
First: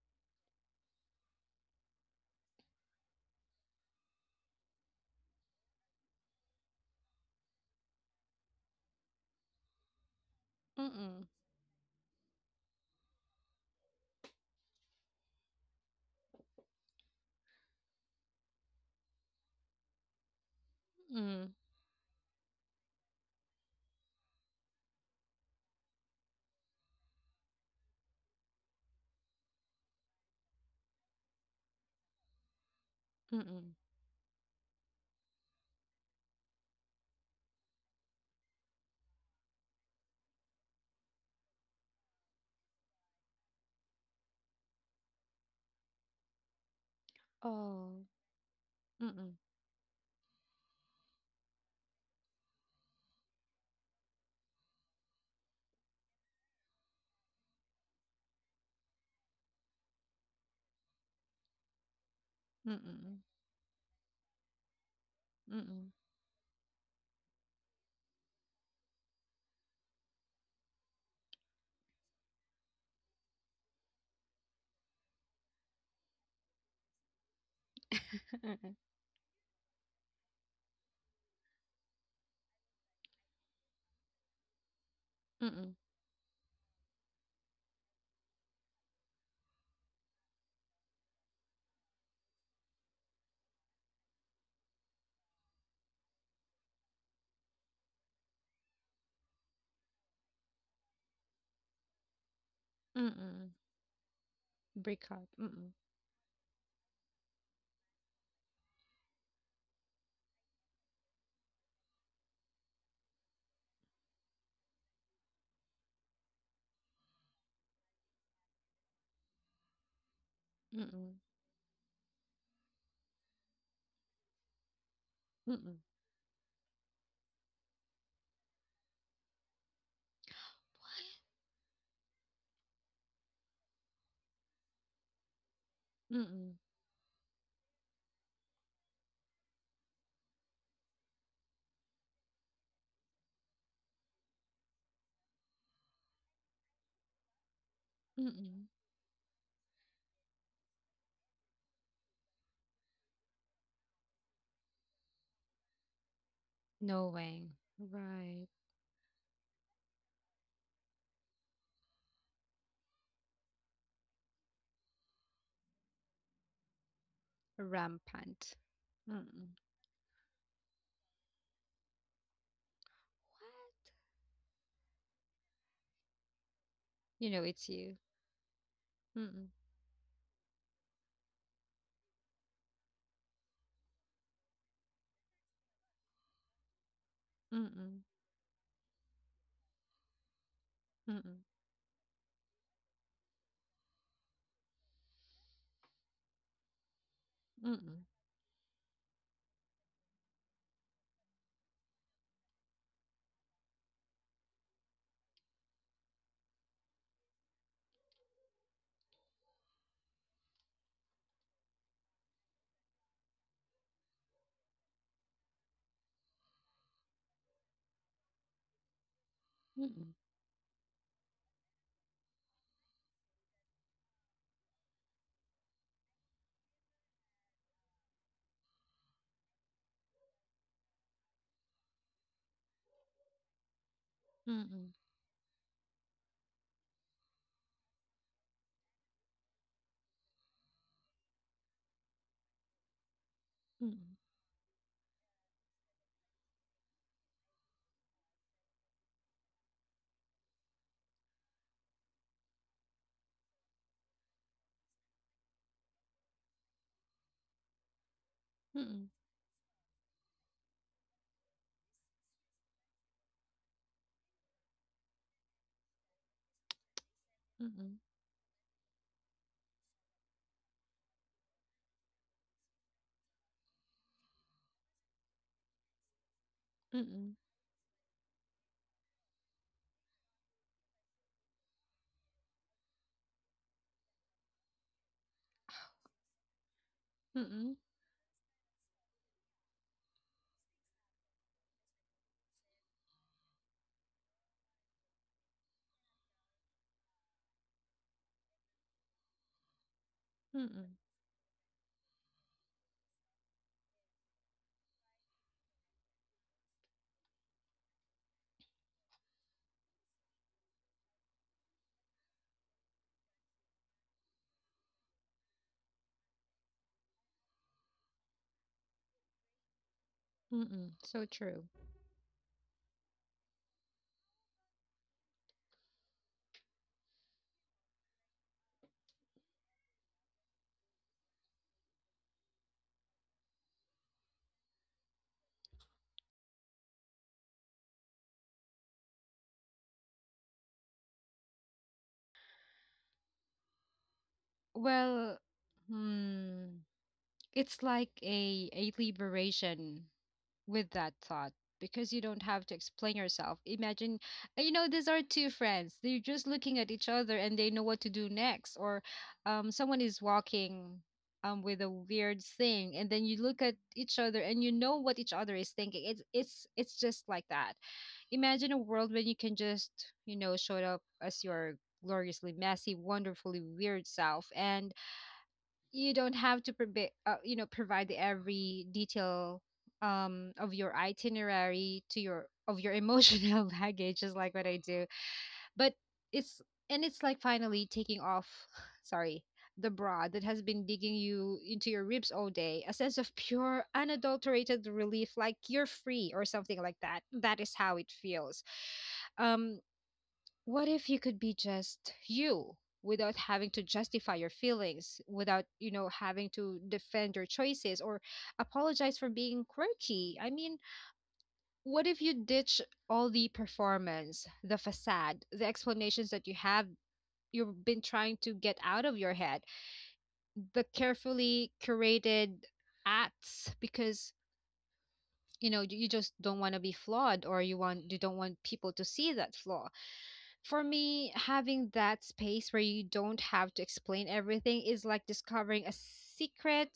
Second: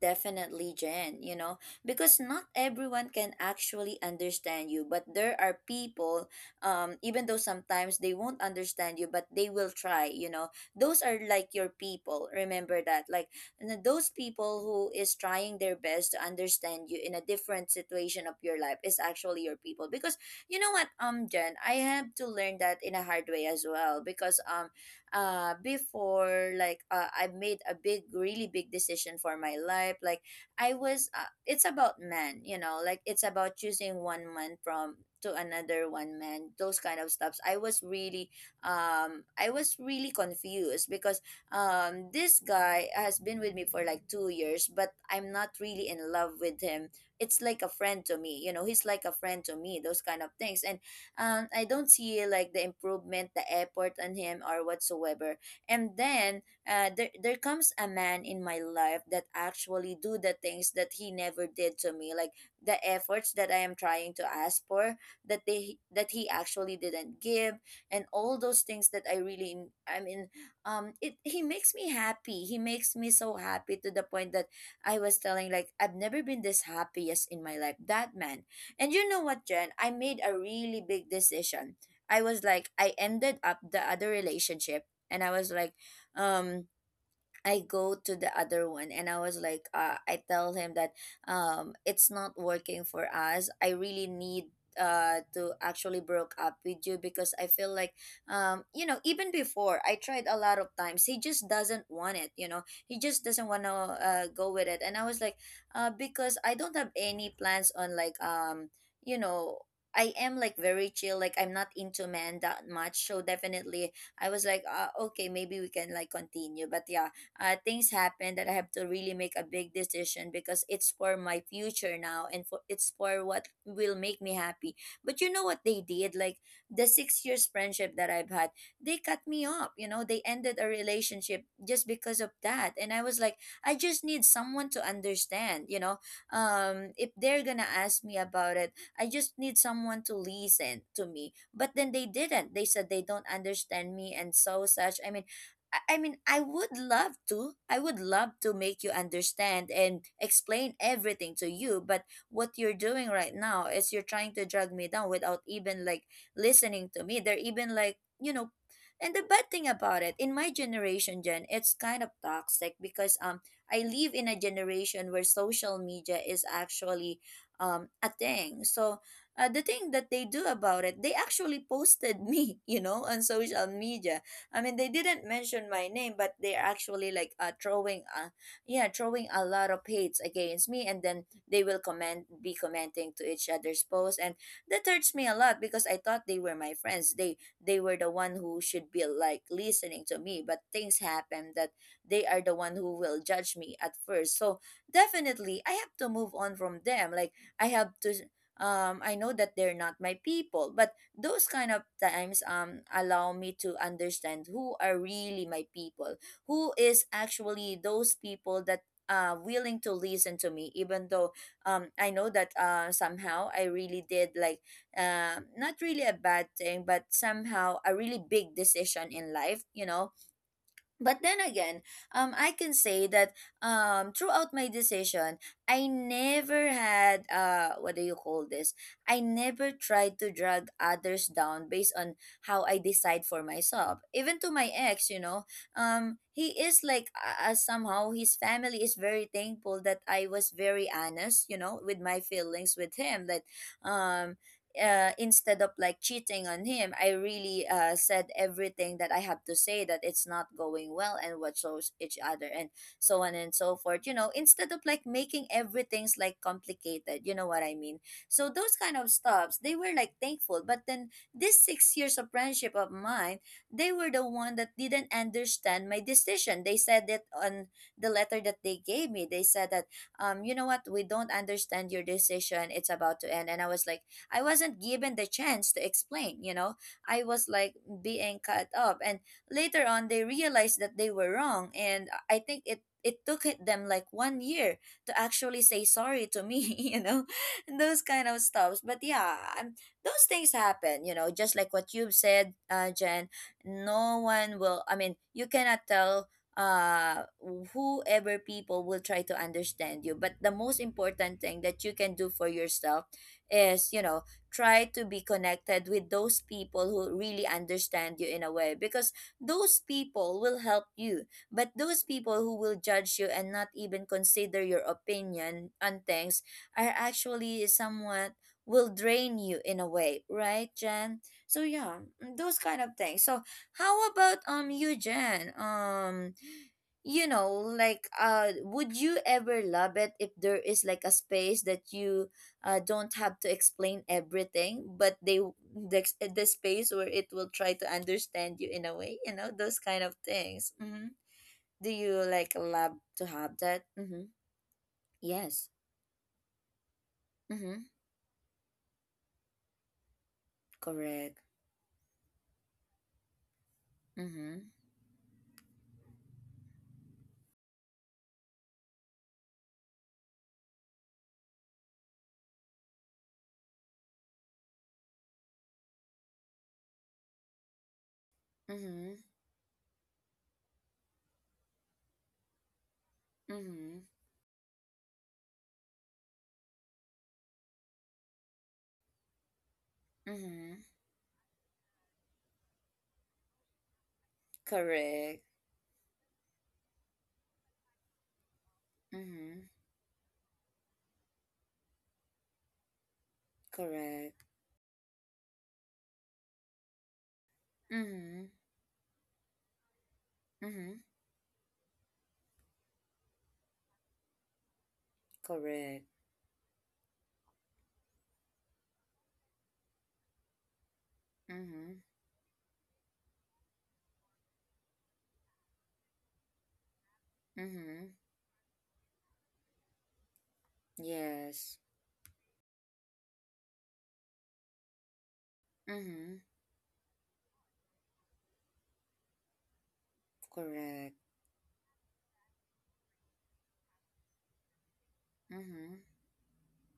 Speaker 1: Definitely, Jen, you know, because not everyone can actually understand you, but there are people, um, even though sometimes they won't understand you, but they will try, you know. Those are
Speaker 2: Mm-mm.
Speaker 1: like your people, remember that. Like n- those people who is trying their best to understand you in a different situation of your life is actually your people. Because you know what, um,
Speaker 2: Mm-mm.
Speaker 1: Jen, I have to learn that in a hard way as well. Because um uh before like, uh, I made a big, really big decision for my life. Like I was uh, it's about men, you know, like it's about
Speaker 2: Mm-mm.
Speaker 1: choosing one man from to another one man, those kind of stuffs. I was really, um I was really confused because um this guy has been with me for like two years, but I'm not really in love with him. It's like a
Speaker 2: Oh.
Speaker 1: friend to me, you know, he's like a
Speaker 2: Mm-mm.
Speaker 1: friend to me, those kind of things. And um, I don't see like the improvement, the effort on him or whatsoever. And then uh, there, there comes a man in my life that actually do the things that he never did to me, like the
Speaker 2: Mm-mm.
Speaker 1: efforts that I am trying to ask for that they
Speaker 2: Mm-mm.
Speaker 1: that he actually didn't give, and all those things that I really, I mean, um, it he makes me happy. He makes me so happy to the point that I was telling like I've never been this happiest in my life. That man, and you know what, Jen? I made a really big decision. I was like, I ended up the other relationship and I
Speaker 2: (laughs)
Speaker 1: was
Speaker 2: Mm-mm.
Speaker 1: like, um, I go to the other one and I was like, uh, I tell him that um, it's not working for us. I really need uh to actually broke up with you because I feel like um you know even before I tried a lot of times he just doesn't want it, you know, he just doesn't
Speaker 2: Mm-mm.
Speaker 1: want to uh, go with it and I
Speaker 2: Break
Speaker 1: was
Speaker 2: up.
Speaker 1: like
Speaker 2: Mm-mm.
Speaker 1: uh because I don't have any plans on like um you know I am like very chill, like I'm not into men that much, so definitely I was like, uh, okay maybe we can like continue but yeah, uh, things happen that I have to really make a big decision because it's for
Speaker 2: Mm-mm.
Speaker 1: my future now and for it's for what will make me happy. But you know what
Speaker 2: Mm-mm.
Speaker 1: they did? Like the six years friendship that I've had, they cut me off. You know, they ended a relationship just because of that. And I was like, I just need someone to understand. You know,
Speaker 2: Mm-mm.
Speaker 1: um, if they're gonna ask me about it, I just need someone to listen to me. But then they didn't. They said they don't understand me and so such. I mean, I I mean, I would love to. I would love to
Speaker 2: Mm-mm.
Speaker 1: make you understand and explain everything to you. But what you're doing right now is you're trying to drag me down without even like listening to
Speaker 2: No
Speaker 1: me. They're
Speaker 2: way.
Speaker 1: even like, you
Speaker 2: Right.
Speaker 1: know, and the bad thing about it, in my generation, Jen, it's kind of toxic because um I live in a generation where social media is actually um a
Speaker 2: Rampant.
Speaker 1: thing. So uh,
Speaker 2: Mm-mm.
Speaker 1: the thing that they do about it, they actually posted me, (laughs) you know, on social
Speaker 2: What?
Speaker 1: media. I mean, they didn't mention my name, but they're actually
Speaker 2: You
Speaker 1: like
Speaker 2: know
Speaker 1: uh,
Speaker 2: it's you.
Speaker 1: throwing, uh, yeah, throwing a
Speaker 2: Mm-mm,
Speaker 1: lot of hates against me, and then they will comment, be commenting to each other's posts, and that hurts me a lot because I thought they were my friends. They they were
Speaker 2: mm-mm,
Speaker 1: the one who should be like listening to me, but things
Speaker 2: mm-mm,
Speaker 1: happen that they are the one who will judge me at first. So definitely, I have to move on from them. Like I have
Speaker 2: mm-mm,
Speaker 1: to um I know that they're not my people, but those kind of times um allow me to understand who are really my people, who is actually those people that uh, willing to listen to me even though um I know that uh somehow I really did like, um not really a bad thing but somehow a really big decision in life, you know.
Speaker 2: mm-mm,
Speaker 1: But then again, um, I can say that um, throughout my decision, I never had uh, what do you call this? I never tried to drag others down based on how I decide for myself. Even to my
Speaker 2: mm-mm,
Speaker 1: ex, you know, um, he is like uh, uh, somehow his family is very thankful that I was very honest, you know, with my feelings with him. That
Speaker 2: mm-mm,
Speaker 1: um, uh, instead of like cheating on him, I really uh, said everything that I have to say that it's not going well and what shows each other and so on and so forth. You know, instead of like making everything's like complicated, you know what I mean? So those kind
Speaker 2: mm-mm,
Speaker 1: of stuffs, they were like thankful. But then this six years of friendship of mine, they were the one that didn't understand my decision. They said it on
Speaker 2: mm-mm,
Speaker 1: the letter that they gave me. They said that, um, you know what, we don't understand your decision. It's about to end. And I was like, I wasn't given the chance to explain, you know. I
Speaker 2: mm-mm,
Speaker 1: was like being cut up and later on they realized that they were wrong and I I think it it took it them like one year to actually say sorry to me, (laughs) you know,
Speaker 2: mm-mm,
Speaker 1: and those kind of stuffs. But yeah, um, those things happen, you know, just like what you've said, uh, Jen. No one will. I mean, you cannot tell uh whoever people will try to understand you, but the most
Speaker 2: mm-mm,
Speaker 1: important thing that you can do for yourself is, you know, try to be connected with those people who really understand you in a way, because those people will help you. But those people who will judge you and not even consider your opinion on things are actually somewhat will drain you in a way, right,
Speaker 2: mm-mm.
Speaker 1: Jen?
Speaker 2: So
Speaker 1: So
Speaker 2: true.
Speaker 1: yeah, mm, those kind of things. So how about um you, Jen? Um you know, like uh would you ever love it if there is like a space that you uh, don't have to explain everything, but they, the, ex- the space where it will try to understand you in a way, you know, those kind of things. hmm Do you like love to have that? hmm
Speaker 2: Well,
Speaker 1: Yes.
Speaker 2: hmm, it's
Speaker 1: Mm-hmm.
Speaker 2: like a a liberation with that
Speaker 1: Correct.
Speaker 2: thought, because you don't have to explain yourself. Imagine,
Speaker 1: Mm-hmm.
Speaker 2: uh, you know, these are two friends. They're just looking at each other and they know what to do next. Or um, someone is walking um, with a weird thing, and then you look at each other and you know what each other is thinking. It's it's it's just like that. Imagine a
Speaker 1: Mm-hmm.
Speaker 2: world when you can just, you know, show up as your gloriously messy, wonderfully
Speaker 1: Mm-hmm.
Speaker 2: weird self, and you don't have to provi- uh, you know, provide every detail um
Speaker 1: Mm-hmm.
Speaker 2: of your itinerary to your of your emotional (laughs) baggage. Is like what I do,
Speaker 1: Correct.
Speaker 2: but it's, and it's like finally taking off, (sighs) sorry,
Speaker 1: Mm-hmm.
Speaker 2: the bra that has been digging you into your ribs all day. A sense of pure
Speaker 1: Correct.
Speaker 2: unadulterated relief, like you're free or something like that. That is how it
Speaker 1: Mm-hmm.
Speaker 2: feels. um what
Speaker 1: Mm-hmm.
Speaker 2: if you could be just you without having to justify your feelings, without, you
Speaker 1: Correct.
Speaker 2: know, having to defend your choices, or apologize for being quirky? I mean,
Speaker 1: Mm-hmm.
Speaker 2: what if you ditch all the performance, the facade, the explanations that you have, you've been
Speaker 1: Mm-hmm.
Speaker 2: trying to get out of your head, the carefully
Speaker 1: Yes.
Speaker 2: curated acts, because you know, you you
Speaker 1: Mm-hmm.
Speaker 2: just don't want to be flawed, or you want, you don't want people to see that flaw. For
Speaker 1: Correct.
Speaker 2: me, having that space where you don't have to explain everything is like discovering a
Speaker 1: Mm-hmm.
Speaker 2: secret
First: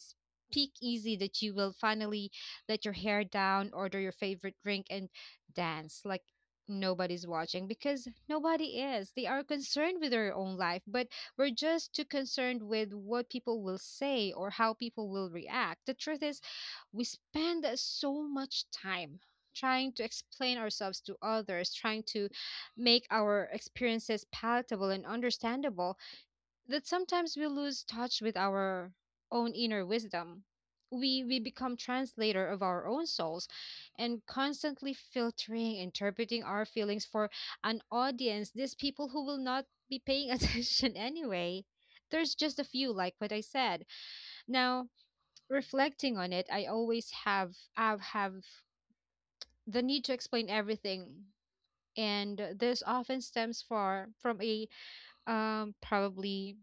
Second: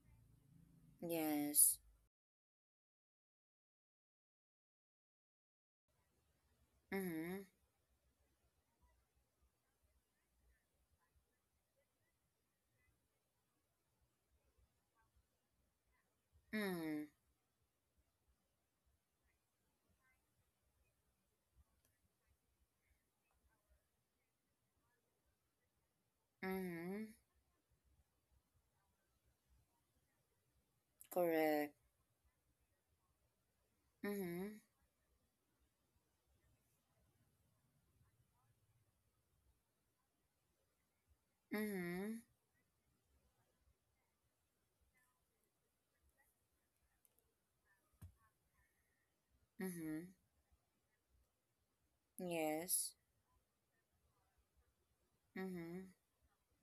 Speaker 2: peek easy that you will
Speaker 1: Yes.
Speaker 2: finally let your hair down, order your favorite drink, and dance like nobody's
Speaker 1: Mm-hmm.
Speaker 2: watching, because nobody is. They are concerned with their own life, but we're just too concerned with what people will say or how people will react. The truth is,
Speaker 1: Mm-hmm.
Speaker 2: we spend so much time trying to explain ourselves to others, trying to make our experiences palatable and understandable, that
Speaker 1: Mm-hmm.
Speaker 2: sometimes we lose touch with our own inner wisdom. We, we
Speaker 1: Correct.
Speaker 2: become translator of our own souls, and
Speaker 1: Mm-hmm.
Speaker 2: constantly filtering, interpreting our feelings for an audience, these people who will not be paying (laughs) attention anyway.
Speaker 1: Mm-hmm.
Speaker 2: There's just a few, like what I said. Now reflecting on it, I always have have have the need
Speaker 1: Mm-hmm.
Speaker 2: to explain everything, and this
Speaker 1: Yes.
Speaker 2: often stems for from a um
Speaker 1: Mm-hmm.
Speaker 2: probably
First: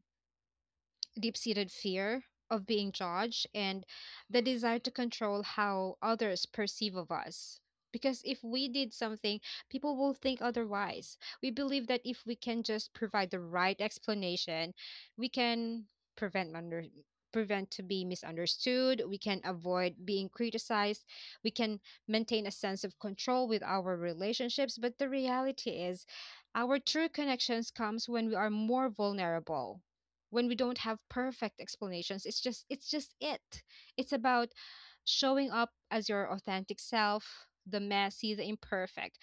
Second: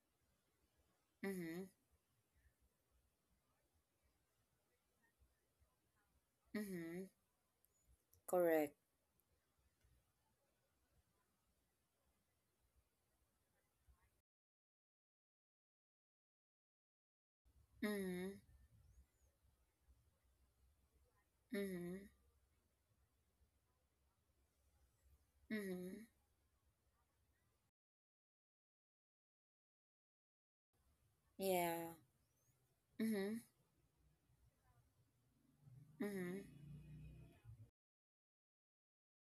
Speaker 2: deep
Speaker 1: Mm-hmm.
Speaker 2: seated fear of being judged, and the desire to control how others perceive
Speaker 1: Mm-hmm.
Speaker 2: of us. Because if we
Speaker 1: Correct.
Speaker 2: did something, people will think otherwise. We believe that if we can just provide the right explanation, we can prevent under prevent to be
Speaker 1: Mm-hmm.
Speaker 2: misunderstood, we can avoid being criticized, we can
Speaker 1: Mm-hmm.
Speaker 2: maintain a sense of control with our relationships. But the reality
Speaker 1: Mm-hmm.
Speaker 2: is, our true connections comes when we are more vulnerable, when we don't have perfect
Speaker 1: Yeah.
Speaker 2: explanations. it's just it's just
Speaker 1: Mm-hmm.
Speaker 2: it it's about showing up as your
Speaker 1: Mm-hmm.
Speaker 2: authentic self, the messy, the imperfect.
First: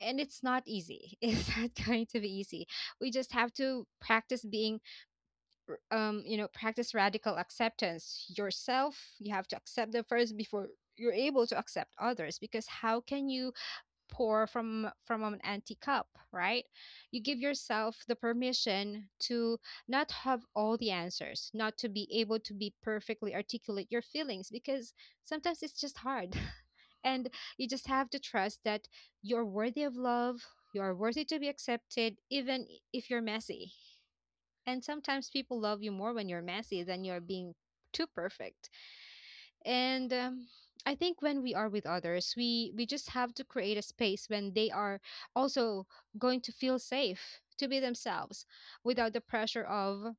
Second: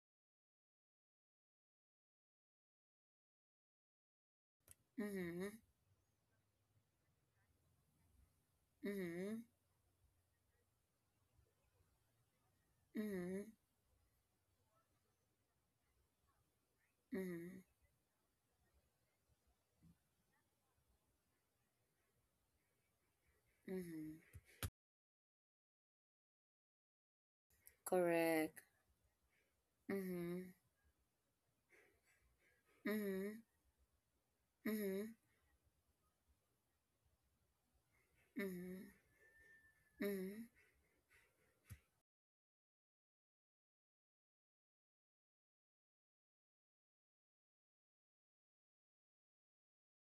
Speaker 2: And it's not easy, (laughs) it's not going to be easy. We just have to practice being,
Speaker 1: Mm-hmm.
Speaker 2: um you know, practice radical acceptance yourself. You
Speaker 1: Mm-hmm.
Speaker 2: have to accept them first before you're able to accept others, because how can
Speaker 1: Mm-hmm.
Speaker 2: you pour from from an empty cup, right? You give
Speaker 1: Mm-hmm.
Speaker 2: yourself the permission to not have all the answers, not to be able to be perfectly articulate your
Speaker 1: Mm-hmm.
Speaker 2: feelings, because sometimes it's just hard. (laughs) And you just have to trust
Speaker 1: Correct.
Speaker 2: that you're worthy of
Speaker 1: Mm-hmm.
Speaker 2: love, you are worthy to be accepted even if you're
Speaker 1: Mm-hmm.
Speaker 2: messy. And
Speaker 1: Mm-hmm.
Speaker 2: sometimes people love you more when you're messy than you're being too perfect.
Speaker 1: Mm-hmm.
Speaker 2: And
Speaker 1: Mm-hmm.
Speaker 2: um, I think when we are with others, we we just have to create a space when they are also going to feel safe to be themselves, without the pressure of,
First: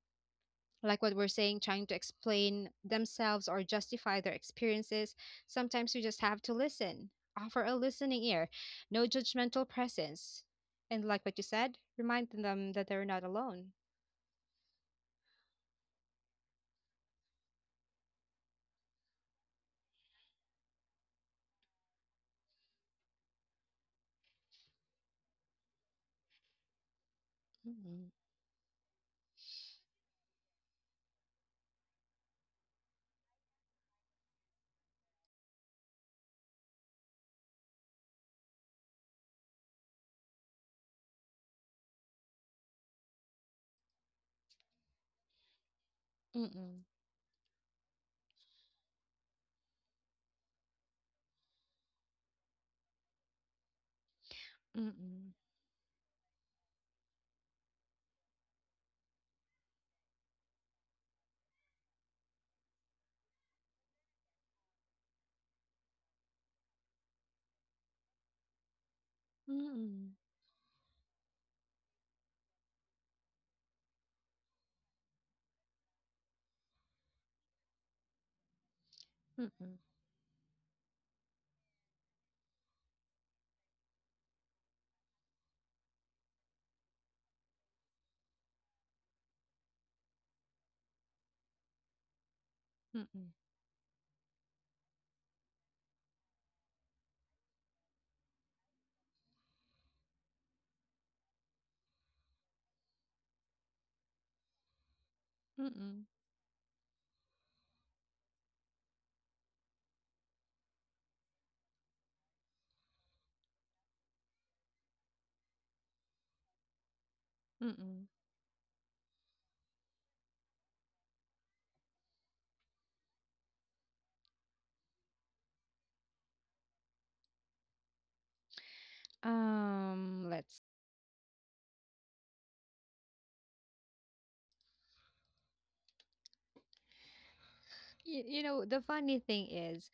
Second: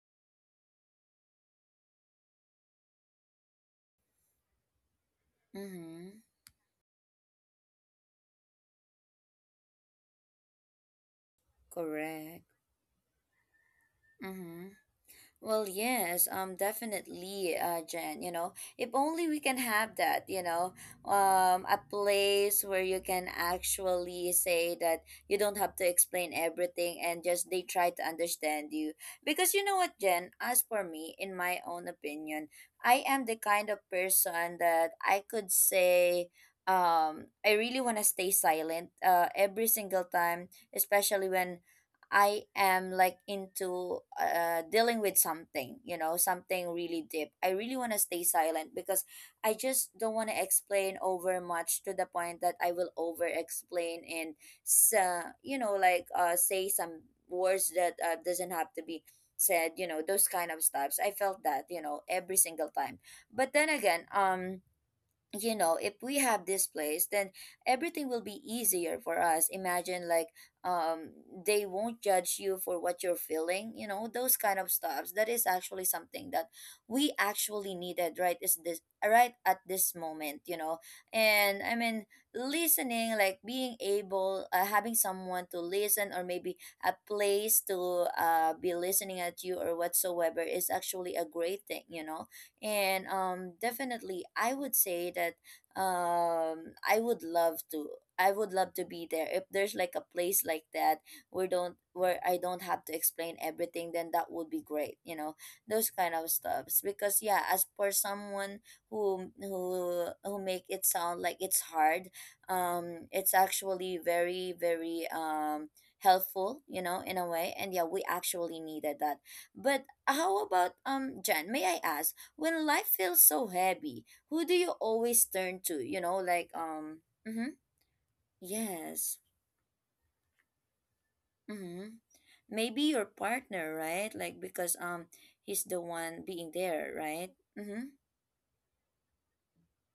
Speaker 2: like what we're saying, trying to explain themselves or justify their experiences. Sometimes we
Speaker 1: Mm-hmm.
Speaker 2: just have to listen, offer a listening ear, no judgmental presence, and like what you said, remind
Speaker 1: Correct.
Speaker 2: them that they're not alone.
Speaker 1: Mm-hmm. Well, yes, um, definitely, uh, Jen. You know, if only we can have that. You know, um, a place where you can actually say that you don't have to explain everything and just they try to
Speaker 2: Mm-mm,
Speaker 1: understand you. Because you know what, Jen? As for me, in my own opinion, I am the kind of person that I could say. Um, I really want to stay silent uh, every single time, especially when I am like into uh, dealing with something, you know, something
Speaker 2: mm-mm,
Speaker 1: really deep. I really want to stay silent because I just don't want to explain over much to the point that I will over explain and,
Speaker 2: mm-mm,
Speaker 1: sa you know, like uh, say some words that uh, doesn't have to be said, you know, those kind of stuffs. I felt that, you know, every single time. But then again, um, you know, if we have this place then everything will be easier for us. Imagine
Speaker 2: mm-mm,
Speaker 1: like um they won't judge you for what you're feeling, you know, those kind of stuffs. That is actually something that we actually needed, right? Is this right at
Speaker 2: mm-mm,
Speaker 1: this moment, you know? And I mean listening like being able, uh, having someone to listen or maybe a place to uh be listening at you or whatsoever is actually a great thing, you know. And
Speaker 2: mm-mm,
Speaker 1: um definitely I would say that um i would love to i would love to be there if there's like a place like that where don't where I don't have to explain everything, then that would be great, you know, those
Speaker 2: mm-mm,
Speaker 1: kind of stuffs. Because yeah, as for someone who who who make it sound like it's hard, um it's actually very very um helpful, you know, in a way. And yeah, we
Speaker 2: mm-mm.
Speaker 1: actually needed that. But how about um Jen, may I ask, when life feels so heavy, who do you always turn to? You know, like um mhm, yes.
Speaker 2: Um, let's.
Speaker 1: Mhm. Maybe your partner, right? Like because um he's the one being there, right? Mhm.
Speaker 2: You, you know, the funny thing is,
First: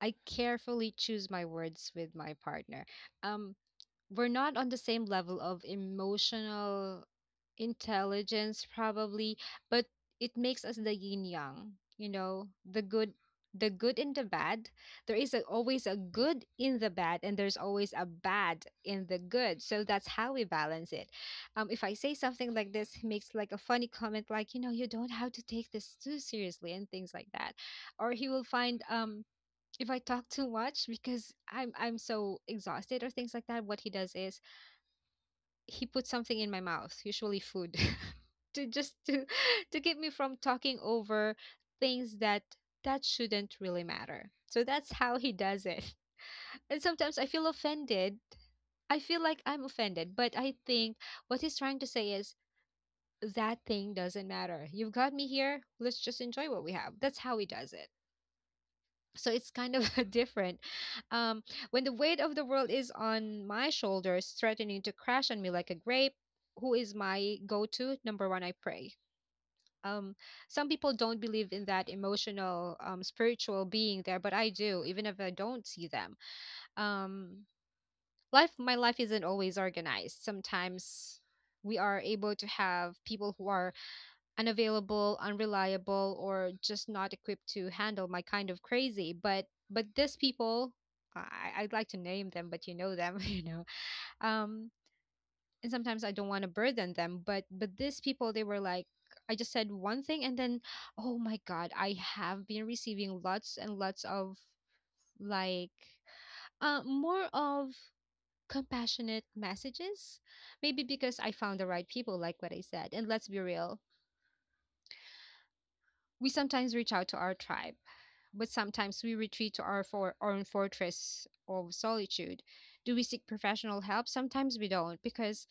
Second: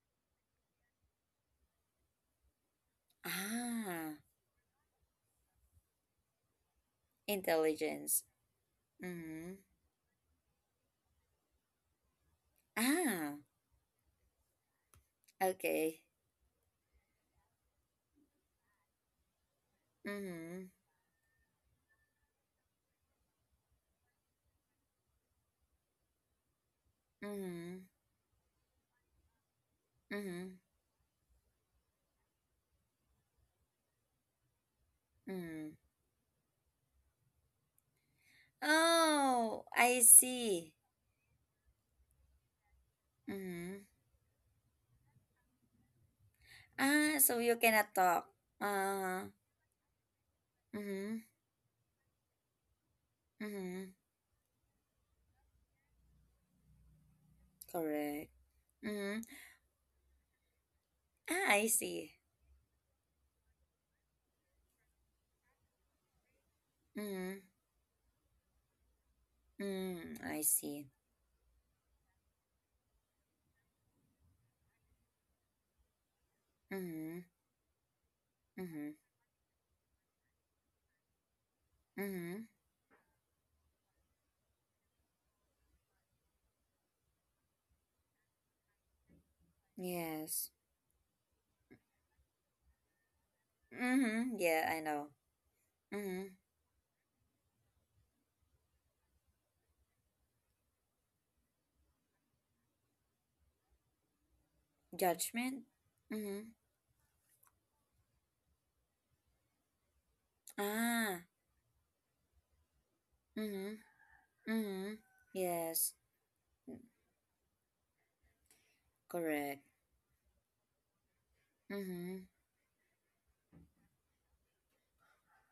Speaker 2: I carefully choose my words with my partner. Um,
Speaker 1: Ah,
Speaker 2: we're not on the same level of emotional
Speaker 1: intelligence.
Speaker 2: intelligence probably,
Speaker 1: Mhm.
Speaker 2: but it makes us the yin yang, you know, the good,
Speaker 1: Ah,
Speaker 2: the good and the bad. There is a, always a
Speaker 1: okay.
Speaker 2: good in the bad, and there's always a bad in the good, so that's how we
Speaker 1: Mhm.
Speaker 2: balance it. Um, if i say something like this, he makes like a funny comment like, you know you don't have to take this too seriously and things like that.
Speaker 1: Mhm.
Speaker 2: Or he will find um if i talk too
Speaker 1: Mhm.
Speaker 2: much because i'm i'm so exhausted or things like that, what he does is
Speaker 1: Mhm.
Speaker 2: he put something in my mouth, usually food, (laughs) to just to
Speaker 1: Oh,
Speaker 2: (laughs) to keep
Speaker 1: I
Speaker 2: me from
Speaker 1: see.
Speaker 2: talking over things that that shouldn't really
Speaker 1: Mhm.
Speaker 2: matter. So that's how he does it. (laughs) And sometimes
Speaker 1: Ah,
Speaker 2: I
Speaker 1: so
Speaker 2: feel
Speaker 1: you cannot
Speaker 2: offended.
Speaker 1: talk.
Speaker 2: I feel
Speaker 1: Uh-huh.
Speaker 2: like I'm offended, but I think
Speaker 1: Mhm.
Speaker 2: what he's trying to say is that
Speaker 1: Mhm.
Speaker 2: thing doesn't matter. You've got me here. Let's just enjoy what we have. That's how he does it,
Speaker 1: Correct. Mhm.
Speaker 2: so it's kind of (laughs) different. Um,
Speaker 1: Ah, I
Speaker 2: when the
Speaker 1: see.
Speaker 2: weight of the world is on my shoulders, threatening to crash on me like a grape, who is my
Speaker 1: Mm-hmm.
Speaker 2: go-to? Number one, i pray. Um,
Speaker 1: Mm, I
Speaker 2: some
Speaker 1: see.
Speaker 2: people don't believe in that emotional, um, spiritual being there, but i do, even if i don't see them.
Speaker 1: Mm-hmm.
Speaker 2: um, life my
Speaker 1: Mm-hmm.
Speaker 2: life isn't always organized. Sometimes we are able
Speaker 1: Mm-hmm.
Speaker 2: to have people who are unavailable, unreliable, or just not equipped to handle my kind of crazy. But but these
Speaker 1: Yes.
Speaker 2: people, I, I'd like to name them, but you know them, (laughs) you know.
Speaker 1: Mm-hmm. Yeah,
Speaker 2: Um,
Speaker 1: I know.
Speaker 2: and sometimes I
Speaker 1: Mm-hmm.
Speaker 2: don't want to burden them, but but these people, they were like, I just said one thing, and then, oh my God, I have been receiving lots and lots of,
Speaker 1: Judgment?
Speaker 2: like,
Speaker 1: Mm-hmm.
Speaker 2: uh, more of compassionate messages, maybe because
Speaker 1: Ah.
Speaker 2: i found the right people, like what i said. And let's be real,
Speaker 1: Mm-hmm. Mm-hmm. Yes.
Speaker 2: we sometimes
Speaker 1: Mm,
Speaker 2: reach out to our tribe. But sometimes we retreat
Speaker 1: correct.
Speaker 2: to our for- own fortress of
Speaker 1: Mm-hmm.
Speaker 2: solitude. Do we seek professional help? Sometimes we don't, because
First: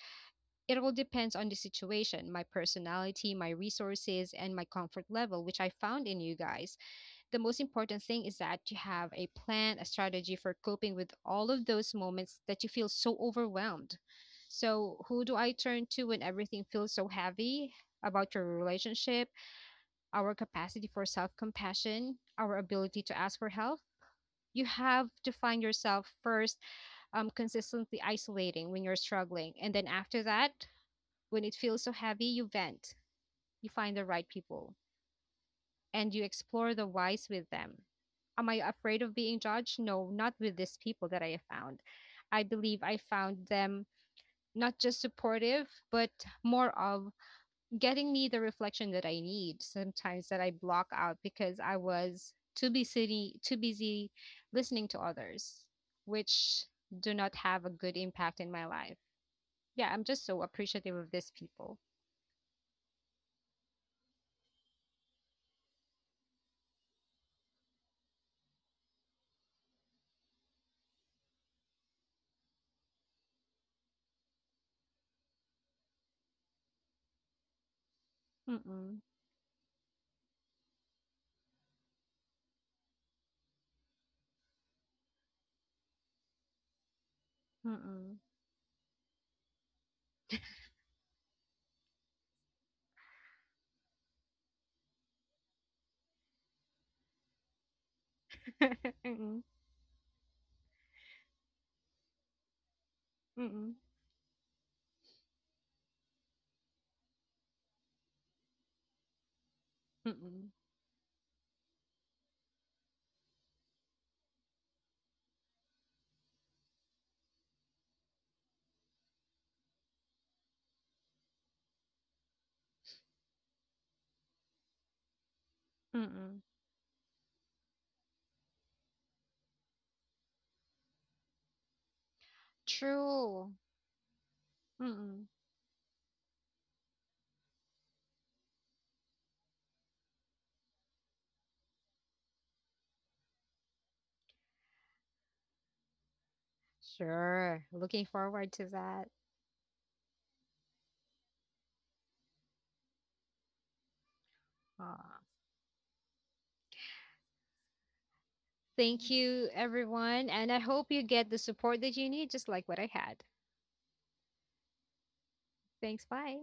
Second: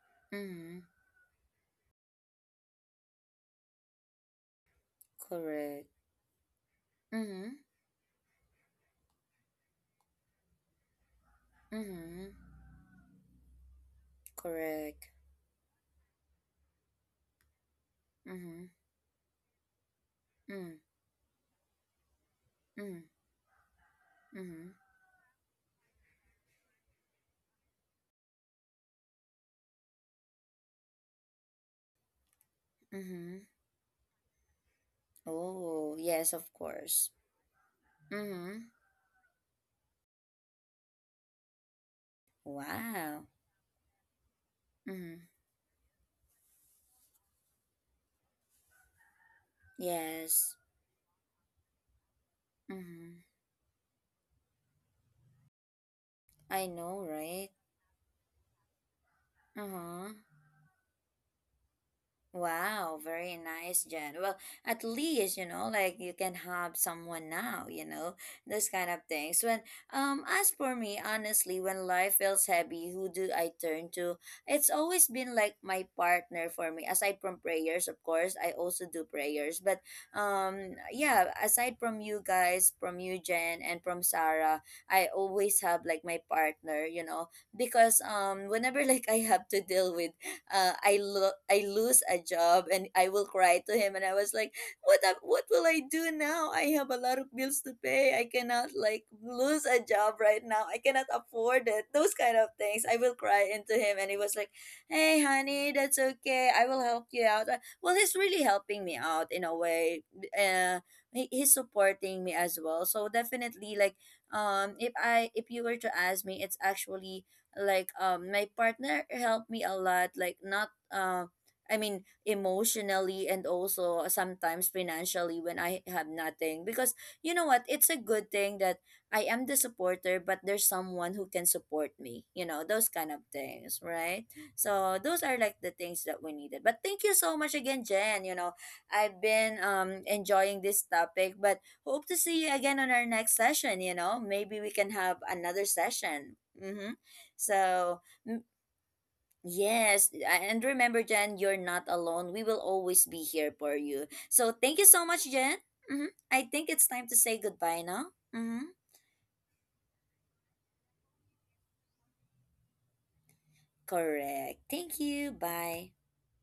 Speaker 2: it
Speaker 1: Mm-hmm.
Speaker 2: all depends on the situation, my personality, my resources, and my comfort level, which I
Speaker 1: Correct.
Speaker 2: found in you guys. The
Speaker 1: Mm-hmm.
Speaker 2: most important thing is that you have a plan, a strategy for coping with all of those moments
Speaker 1: Mm-hmm.
Speaker 2: that you feel so overwhelmed. So,
Speaker 1: Correct.
Speaker 2: who do I turn to when everything feels so heavy about your
Speaker 1: Mm-hmm.
Speaker 2: relationship, our
Speaker 1: Mm.
Speaker 2: capacity for self compassion, our ability
Speaker 1: Mm.
Speaker 2: to ask for help? You
Speaker 1: Mm-hmm.
Speaker 2: have to find yourself first, um, consistently isolating when you're struggling. And then after that, when it feels so heavy, you vent,
Speaker 1: Mm-hmm.
Speaker 2: you find the right people,
Speaker 1: Oh,
Speaker 2: and you
Speaker 1: yes, of
Speaker 2: explore the
Speaker 1: course.
Speaker 2: whys with them. Am I
Speaker 1: Mm-hmm.
Speaker 2: afraid of being judged? No, not with these people that I have found. I believe I
Speaker 1: Wow.
Speaker 2: found them not just
Speaker 1: Mm-hmm.
Speaker 2: supportive, but more of getting me the reflection that I need sometimes, that I
Speaker 1: Yes.
Speaker 2: block out because I was too
Speaker 1: Mm-hmm.
Speaker 2: busy too busy listening to others, which
Speaker 1: I know,
Speaker 2: do not
Speaker 1: right?
Speaker 2: have a good impact in my life.
Speaker 1: Uh
Speaker 2: Yeah, I'm
Speaker 1: huh.
Speaker 2: just so appreciative of these people.
Speaker 1: Wow, very nice, Jen. Well, at least, you know, like you can have someone now, you know, this kind of things. When um as for me, honestly, when life feels heavy, who do I turn to? It's always been like my partner for me. Aside from prayers, of course, I also
Speaker 2: Mm-mm,
Speaker 1: do prayers. But um yeah, aside from you guys, from you, Jen, and from Sarah, I always have like my partner, you know,
Speaker 2: mm-mm,
Speaker 1: because um whenever (laughs) like I have to deal with uh, I lo- I lose a job and I will cry to him and I was like, what am- what will I do now, I have a lot of bills to pay, I cannot like
Speaker 2: mm-mm,
Speaker 1: lose a job right now, I cannot afford it, those kind of things. I will cry
Speaker 2: mm-mm,
Speaker 1: into him and he was like, hey honey, that's okay, I will help you out. Uh, well, he's really helping me out in a way.
Speaker 2: mm-mm,
Speaker 1: uh, he, he's supporting me as well, so definitely like um if i if you were to ask me, it's actually like um my partner helped me a lot, like not uh I mean emotionally and also sometimes financially when I have
Speaker 2: mm-mm.
Speaker 1: nothing, because you know what, it's a good thing that I am the supporter but there's someone who can support me, you know, those kind of
Speaker 2: True.
Speaker 1: things, right? So those
Speaker 2: Mm-mm.
Speaker 1: are like the things that we needed. But thank you so much again, Jen, you know, I've been um enjoying this topic, but hope to see you again on our next session, you know, maybe we can have another session. Mm-hmm.
Speaker 2: Sure.
Speaker 1: So,
Speaker 2: Looking
Speaker 1: mm,
Speaker 2: forward to that.
Speaker 1: yes, a- and remember, Jen, you're not alone. We will always be here for you. So, thank you so
Speaker 2: Aw.
Speaker 1: much, Jen. hmm I think it's time to say goodbye now. hmm
Speaker 2: Thank you, everyone. And I hope you get the support that you need, just like what I had.
Speaker 1: Correct. Thank you. Bye.
Speaker 2: Thanks. Bye.